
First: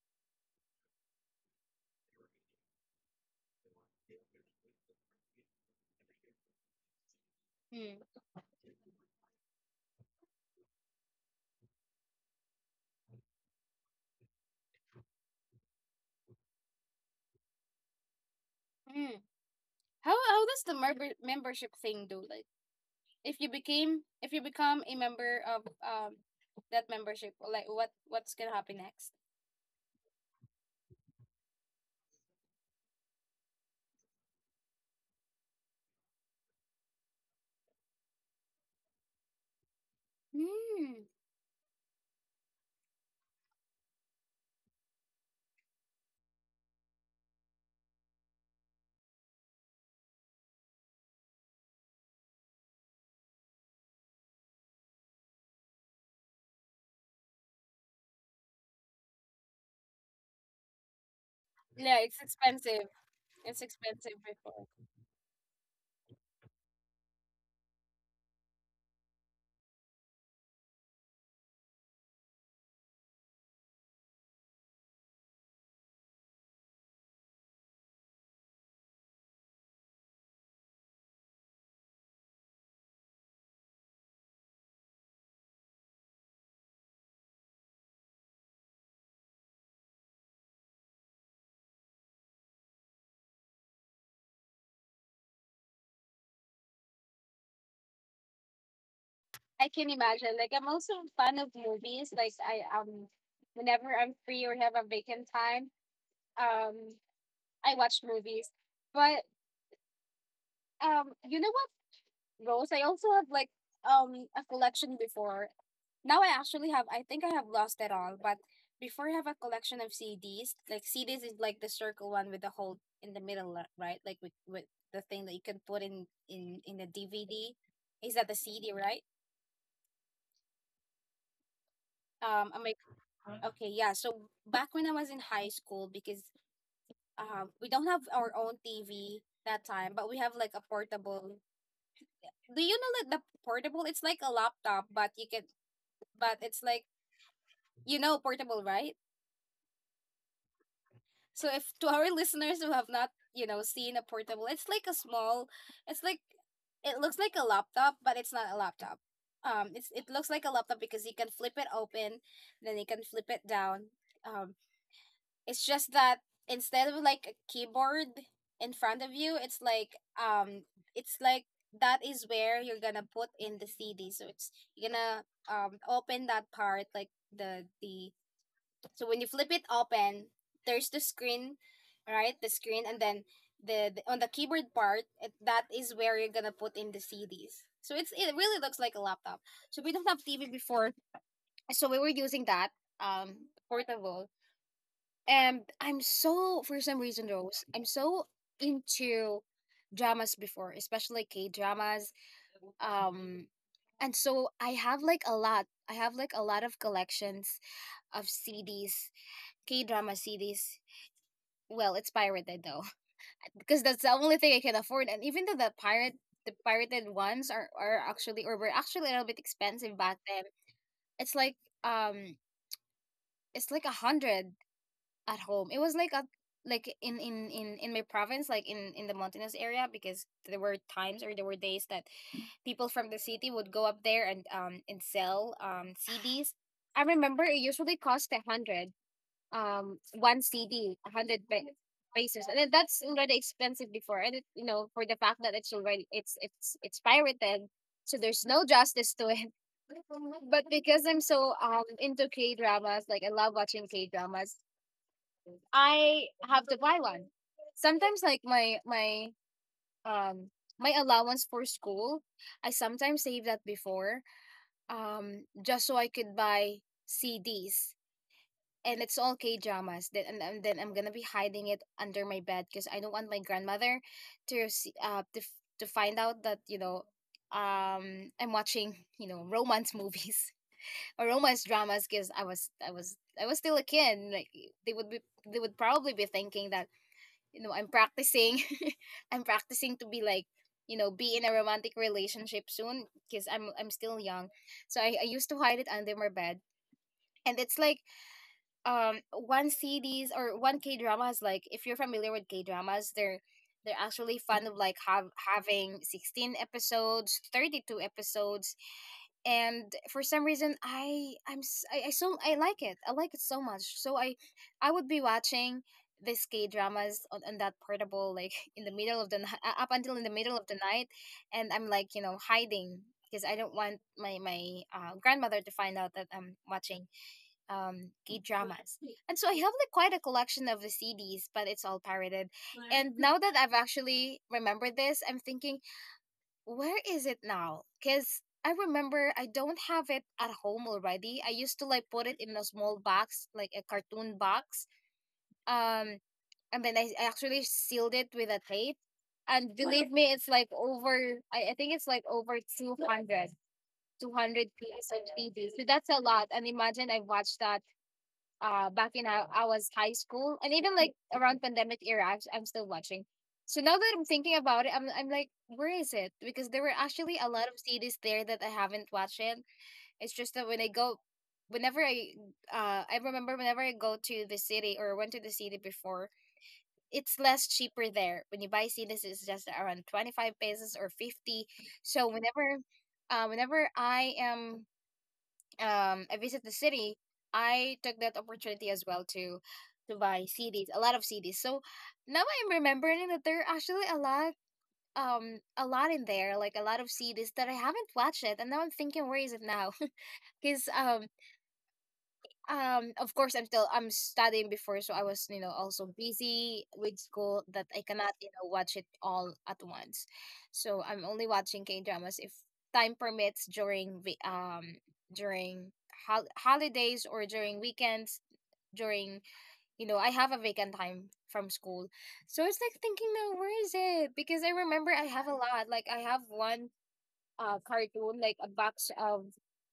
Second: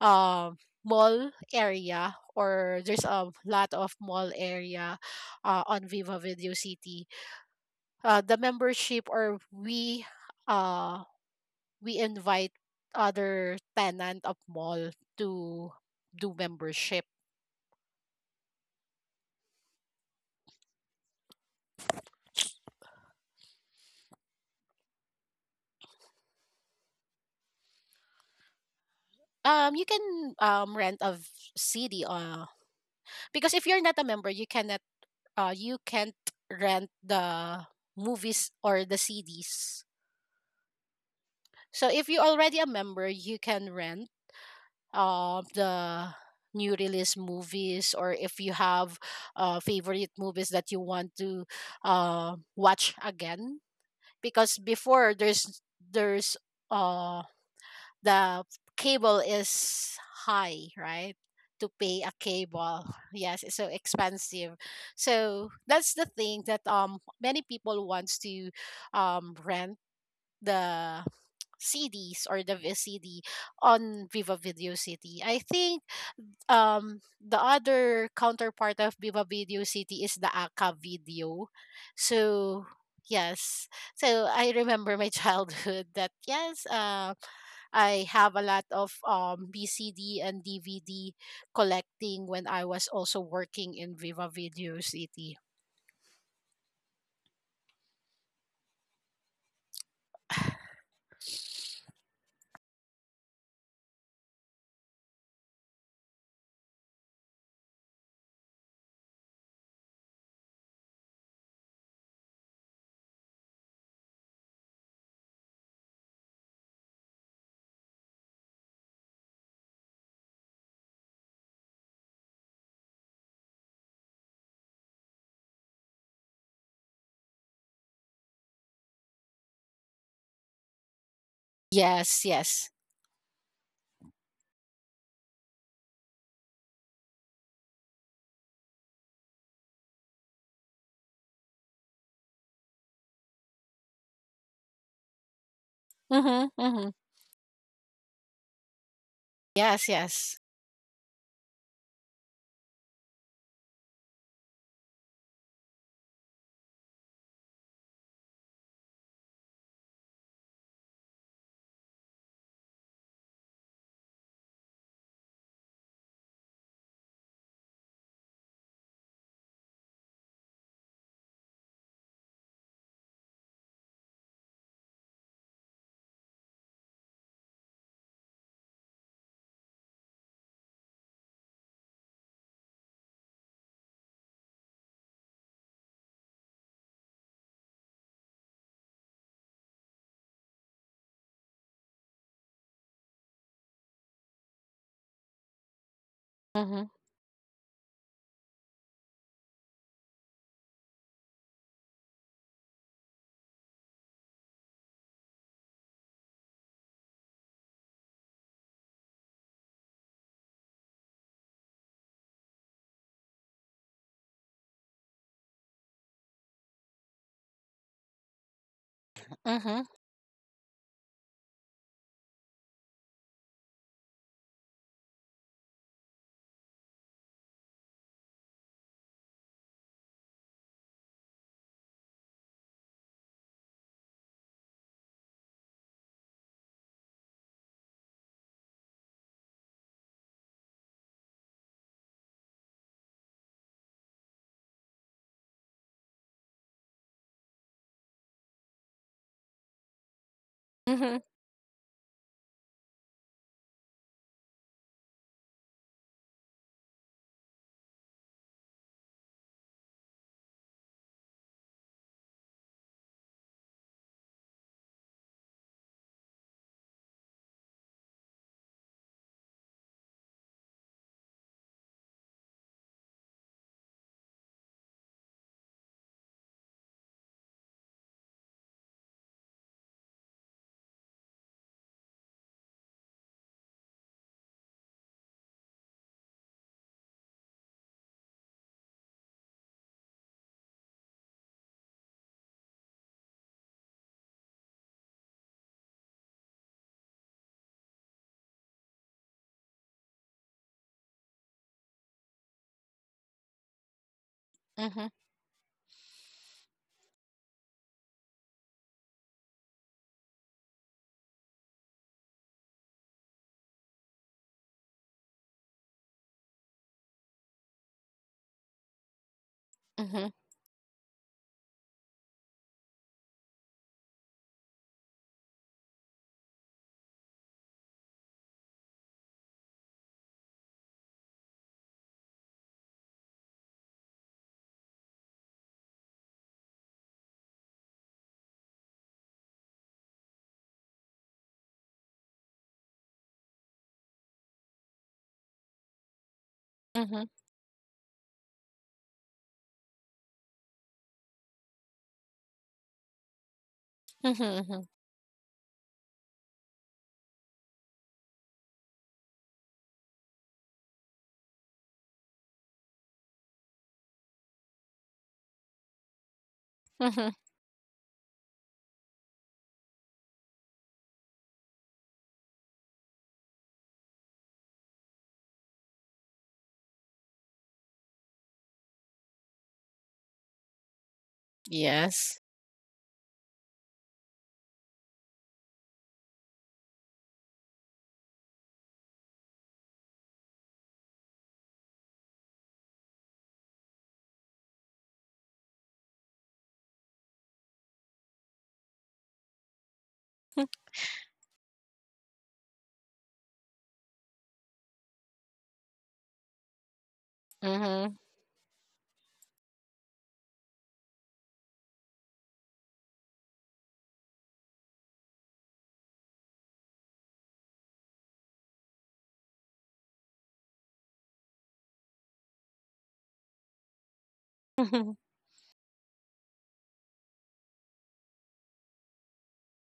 Speaker 2: um mall area, or there's a lot of mall area, uh, on Viva Video City,
Speaker 1: Hmm.
Speaker 2: uh the membership or we uh we invite other tenant of mall to do membership.
Speaker 1: Mm. How how does the member membership thing do? Like if you became if you become a member of um that membership, like what what's gonna happen next?
Speaker 2: Um you can um rent a, v- city, uh because if you're not a member, you cannot, uh you can't rent the movies or the C Ds.
Speaker 1: Hmm.
Speaker 2: So if you're already a member, you can rent uh, the new release movies, or if you have uh, favorite movies that you want to uh, watch again. Because before there's there's uh, the cable is high, right? To
Speaker 1: Yeah,
Speaker 2: pay a
Speaker 1: it's
Speaker 2: cable,
Speaker 1: expensive.
Speaker 2: yes, it's
Speaker 1: It's
Speaker 2: so
Speaker 1: expensive.
Speaker 2: expensive. So that's the thing that um many people wants to um rent the C Ds or the V C D on Viva Video City. I think um the other counterpart of Viva Video City is the Aka Video. So yes, so I remember my childhood that, yes, uh, I have a lot of um, B C D and D V D collecting when I was also working in Viva Video City.
Speaker 1: I can imagine. Like I'm also a fan of movies. Like I um whenever I'm free or have a vacant time, um I watch movies. But um you know what, Rose? I also have like um a collection before. Now I actually have, I think I have lost it all, but before I have a collection of C Ds, like C Ds is like the circle one with the hole in the middle, li- right? Like with, with the thing that you can put in in in the D V D. Is that the C D, right?
Speaker 2: Yes,
Speaker 1: Um, I'm
Speaker 2: yes.
Speaker 1: like, okay, yeah. So back when I was in high school, because um, we don't have our own T V that time, but we have like a portable. Do you know that the portable? It's like a laptop, but you can, but
Speaker 2: Mm-hmm,
Speaker 1: it's
Speaker 2: mm-hmm.
Speaker 1: like you know portable, right?
Speaker 2: Yes, yes.
Speaker 1: So if to our listeners who have not, you know, seen a portable, it's like a small, it's like it looks like a laptop, but it's not a laptop. Um, it's it looks like a laptop because you can flip it open, then you can flip it down. Um, it's just that instead of like a keyboard in front of you, it's like um, it's like that is where you're gonna put in the C D. So it's you're gonna um open that part like the the so when you flip it open, there's the screen, right? The screen, and then the, the on the keyboard part, it, that is where you're gonna put in the C Ds. So it's it really looks like a laptop. So we don't have T V before, so we were using that um portable. And I'm so, for
Speaker 2: Mm-hmm,
Speaker 1: some reason, Rose, I'm so into dramas before, especially K dramas. Um, and so I have like a lot. I have like a lot of collections of C Ds, K drama C Ds. Well, it's pirated though, because that's the only thing I can afford. And even though the pirate, the pirated ones are are actually, or were actually a little bit
Speaker 2: mm-hmm,
Speaker 1: expensive back then. It's like um, it's like a hundred at home. It was like a like in in in in my province, like in in the mountainous area, because there were times or there were days that people from the city would go up there and um and sell um C Ds. I remember it usually cost a hundred um one C D, hundred pe- pesos, and then that's already expensive before, and it, you know, for the fact that it's already it's it's it's pirated, so there's no justice to it. But because
Speaker 2: mm-hmm,
Speaker 1: I'm so um into K dramas, like I love watching K dramas, I have to buy one. Sometimes like my my um my allowance for school, I sometimes save that before um just so I could buy C Ds, and it's all K dramas. Then and, and then I'm gonna be hiding it under my bed because I don't want my grandmother to see, uh to f- to find out that you know um I'm watching you know romance movies or romance dramas, because I was I was I was still a kid. Like they would be they would probably be thinking that you know I'm practicing I'm practicing to be like you know be in a romantic relationship soon because I'm I'm still young. So I, I used to hide it under my bed, and it's like um one C Ds or one K dramas. Like if you're familiar with K dramas, they're they're actually fun of like
Speaker 2: mm-hmm,
Speaker 1: have having sixteen episodes, thirty-two episodes, and for some reason I I'm s- I, I so i like it, i like it so much, so i i would be watching these K dramas on, on that portable like in the middle of the ni- uh, up until in
Speaker 2: mm-hmm,
Speaker 1: the middle of the night, and i'm like you know hiding because i don't want my my uh, grandmother to find out that i'm watching um K dramas. And so I have like quite a collection of the C Ds, but it's all pirated. And now that I've actually remembered this, I'm thinking, where is it now? Because I remember I don't have it at home already. I used to like put it in a small box, like a cartoon box. Um, and then I
Speaker 2: mm-hmm,
Speaker 1: I actually sealed it with a tape. And believe me, it's like over, I, I think it's like over two hundred, two hundred
Speaker 2: mm-hmm,
Speaker 1: pieces of C Ds. So that's a lot. And imagine I watched that uh back in, I, I was high school, and even like around pandemic era, I'm, I'm still watching. So now that I'm thinking about it, I'm I'm like, where is it? Because there were
Speaker 2: mm-hmm.
Speaker 1: actually a lot of series there that I haven't watched yet. It's just that when I go, whenever I uh I remember whenever I go to the city, or went to the city before, it's less cheaper there. When you buy C Ds, it's just around twenty five pesos or fifty. So
Speaker 2: Yes.
Speaker 1: whenever, uh, whenever I am um I visit the city, I took that opportunity as well to to buy C Ds, a lot of C Ds. So now I'm remembering that there are actually a lot, um a lot in there, like a lot of C Ds that I haven't watched yet, and now I'm thinking, where is it now? Because um um of course I'm still I'm studying before, so I was, you know also busy with school, that I
Speaker 2: Mm-hmm,
Speaker 1: cannot you know watch it all at once. So I'm only watching K dramas if time permits during the um during hol- holidays or during weekends, during you know I have a vacant time from school. So it's like thinking now, where is it? Because I remember
Speaker 2: mm-hmm,
Speaker 1: I have a lot, like I have one uh cartoon, like a box of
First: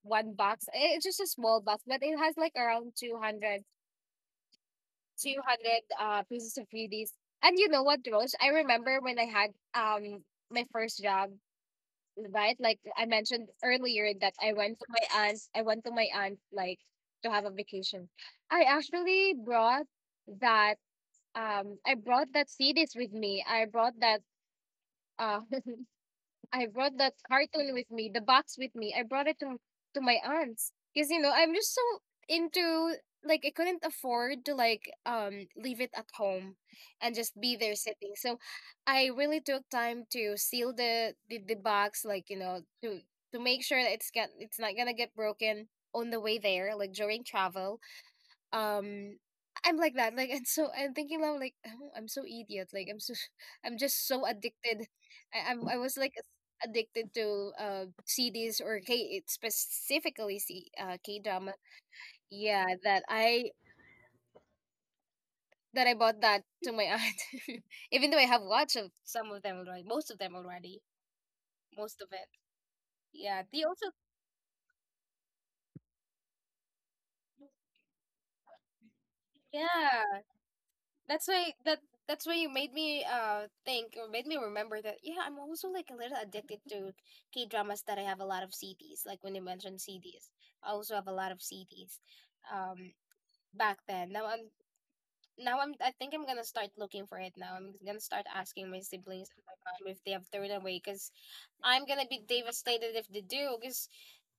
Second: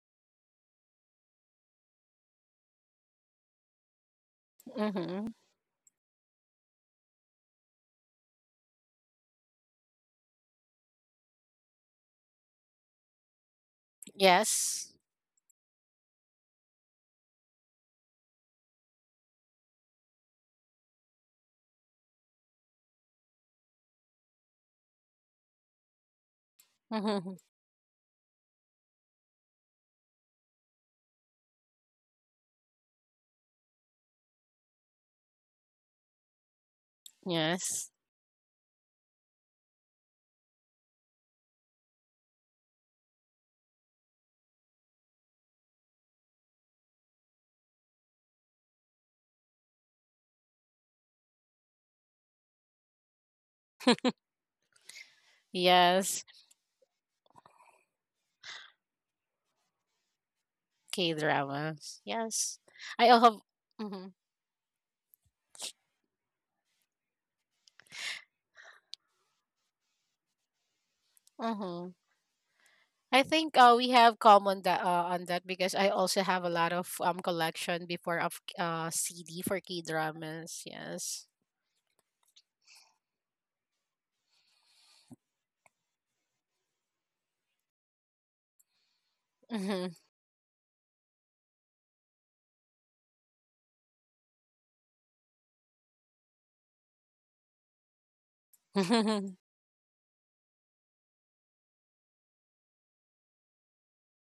Speaker 1: one box Eh, it's just a small box, but it has like around two hundred
Speaker 2: mm-hmm.
Speaker 1: two hundred uh, pieces of C Ds. And you know what, Rose? I remember when I had, um my first job, right? Like I mentioned earlier that I went to
Speaker 2: Yes.
Speaker 1: my aunt. I went to my aunt like to have a vacation. I actually brought that um I brought that C Ds with me. I brought that uh I brought that
Speaker 2: Mm-hmm.
Speaker 1: carton with me, the box with me. I brought it to to my aunt's, because you know I'm just so into, like I couldn't afford to, like um leave it at home and just be there
Speaker 2: Yes.
Speaker 1: sitting. So I really took time to seal the the, the box, like, you know to to make sure that it's get it's not gonna get broken on the way there, like during travel, um I'm like that. Like, and so I'm thinking now, like, "Oh, I'm so idiot. Like, I'm so, I'm just so addicted. I, I'm I was like
Speaker 2: Yes.
Speaker 1: addicted to uh C Ds, or K, specifically, C uh K drama.
Speaker 2: K-dramas. Yes.
Speaker 1: Yeah, that
Speaker 2: I have.
Speaker 1: I
Speaker 2: Mm-hmm,
Speaker 1: that I bought that to my aunt. Even though I have watched of some of them already, most of them already.
Speaker 2: mm-hmm.
Speaker 1: Most of it.
Speaker 2: I
Speaker 1: Yeah.
Speaker 2: think,
Speaker 1: They
Speaker 2: uh,
Speaker 1: also,
Speaker 2: we have common that, uh, on that, because I also have a lot of um collection before of uh C D for K
Speaker 1: yeah.
Speaker 2: dramas.
Speaker 1: That's
Speaker 2: Yes.
Speaker 1: why, that that's why you made me uh think, or made me remember that, yeah, I'm also like a little addicted to K dramas, that I have a lot of C Ds. Like when you mentioned
Speaker 2: Mm-hmm.
Speaker 1: C Ds, I also have a lot of C Ds. Um, Back then. Now I'm now I'm I think I'm gonna start looking for it now. I'm gonna start asking my siblings and my mom if they have thrown away, because I'm gonna be devastated if they do, because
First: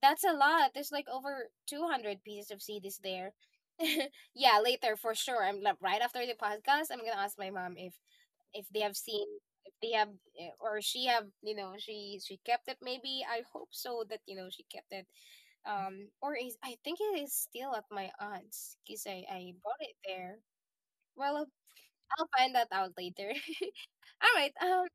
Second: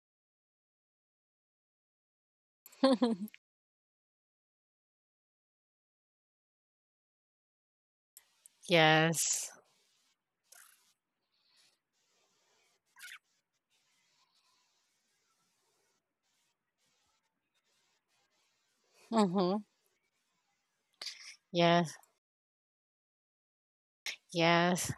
Speaker 1: that's a lot. There's like over two hundred pieces of C Ds there. yeah, later for sure. I'm like, right after the podcast, I'm gonna ask my mom if if they have seen,
Speaker 2: Yes.
Speaker 1: if they have, eh, or she have, you know she she kept it, maybe, I hope so, that you know she kept it. Um or is I think it is still at my aunt's, because i i
Speaker 2: Mm-hmm.
Speaker 1: bought it there. Well,
Speaker 2: Yes.
Speaker 1: I'll find that out later. all right. um
Speaker 2: Yes.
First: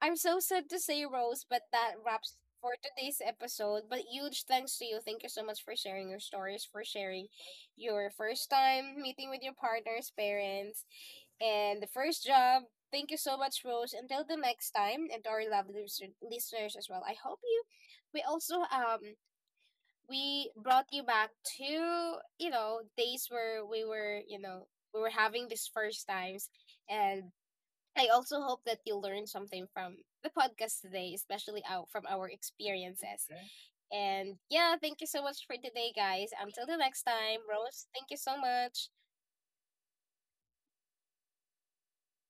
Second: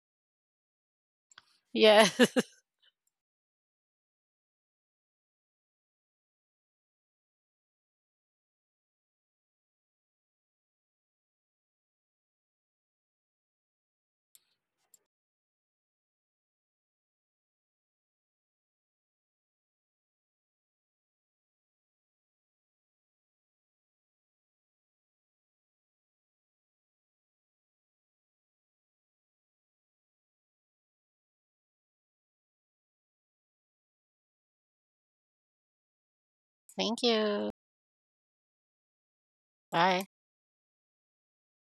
Speaker 1: I'm so sad to say, Rose, but that
Speaker 2: Yes.
Speaker 1: wraps for today's episode. But huge thanks to you. Thank you so much for sharing your stories, for sharing your first time meeting with your partner's parents, and the first job. Thank you so much, Rose. Until the next time, and to our lovely listen- listeners as well. I hope you. We also, um we brought you back to, you know days where we were, you know we were having these first times, and I also hope that you learned something from the podcast today, especially out from our experiences. And yeah, thank you so much for today, guys. Until the next
Speaker 2: Thank
Speaker 1: time,
Speaker 2: you.
Speaker 1: Rose, thank you so much.
Speaker 2: Bye.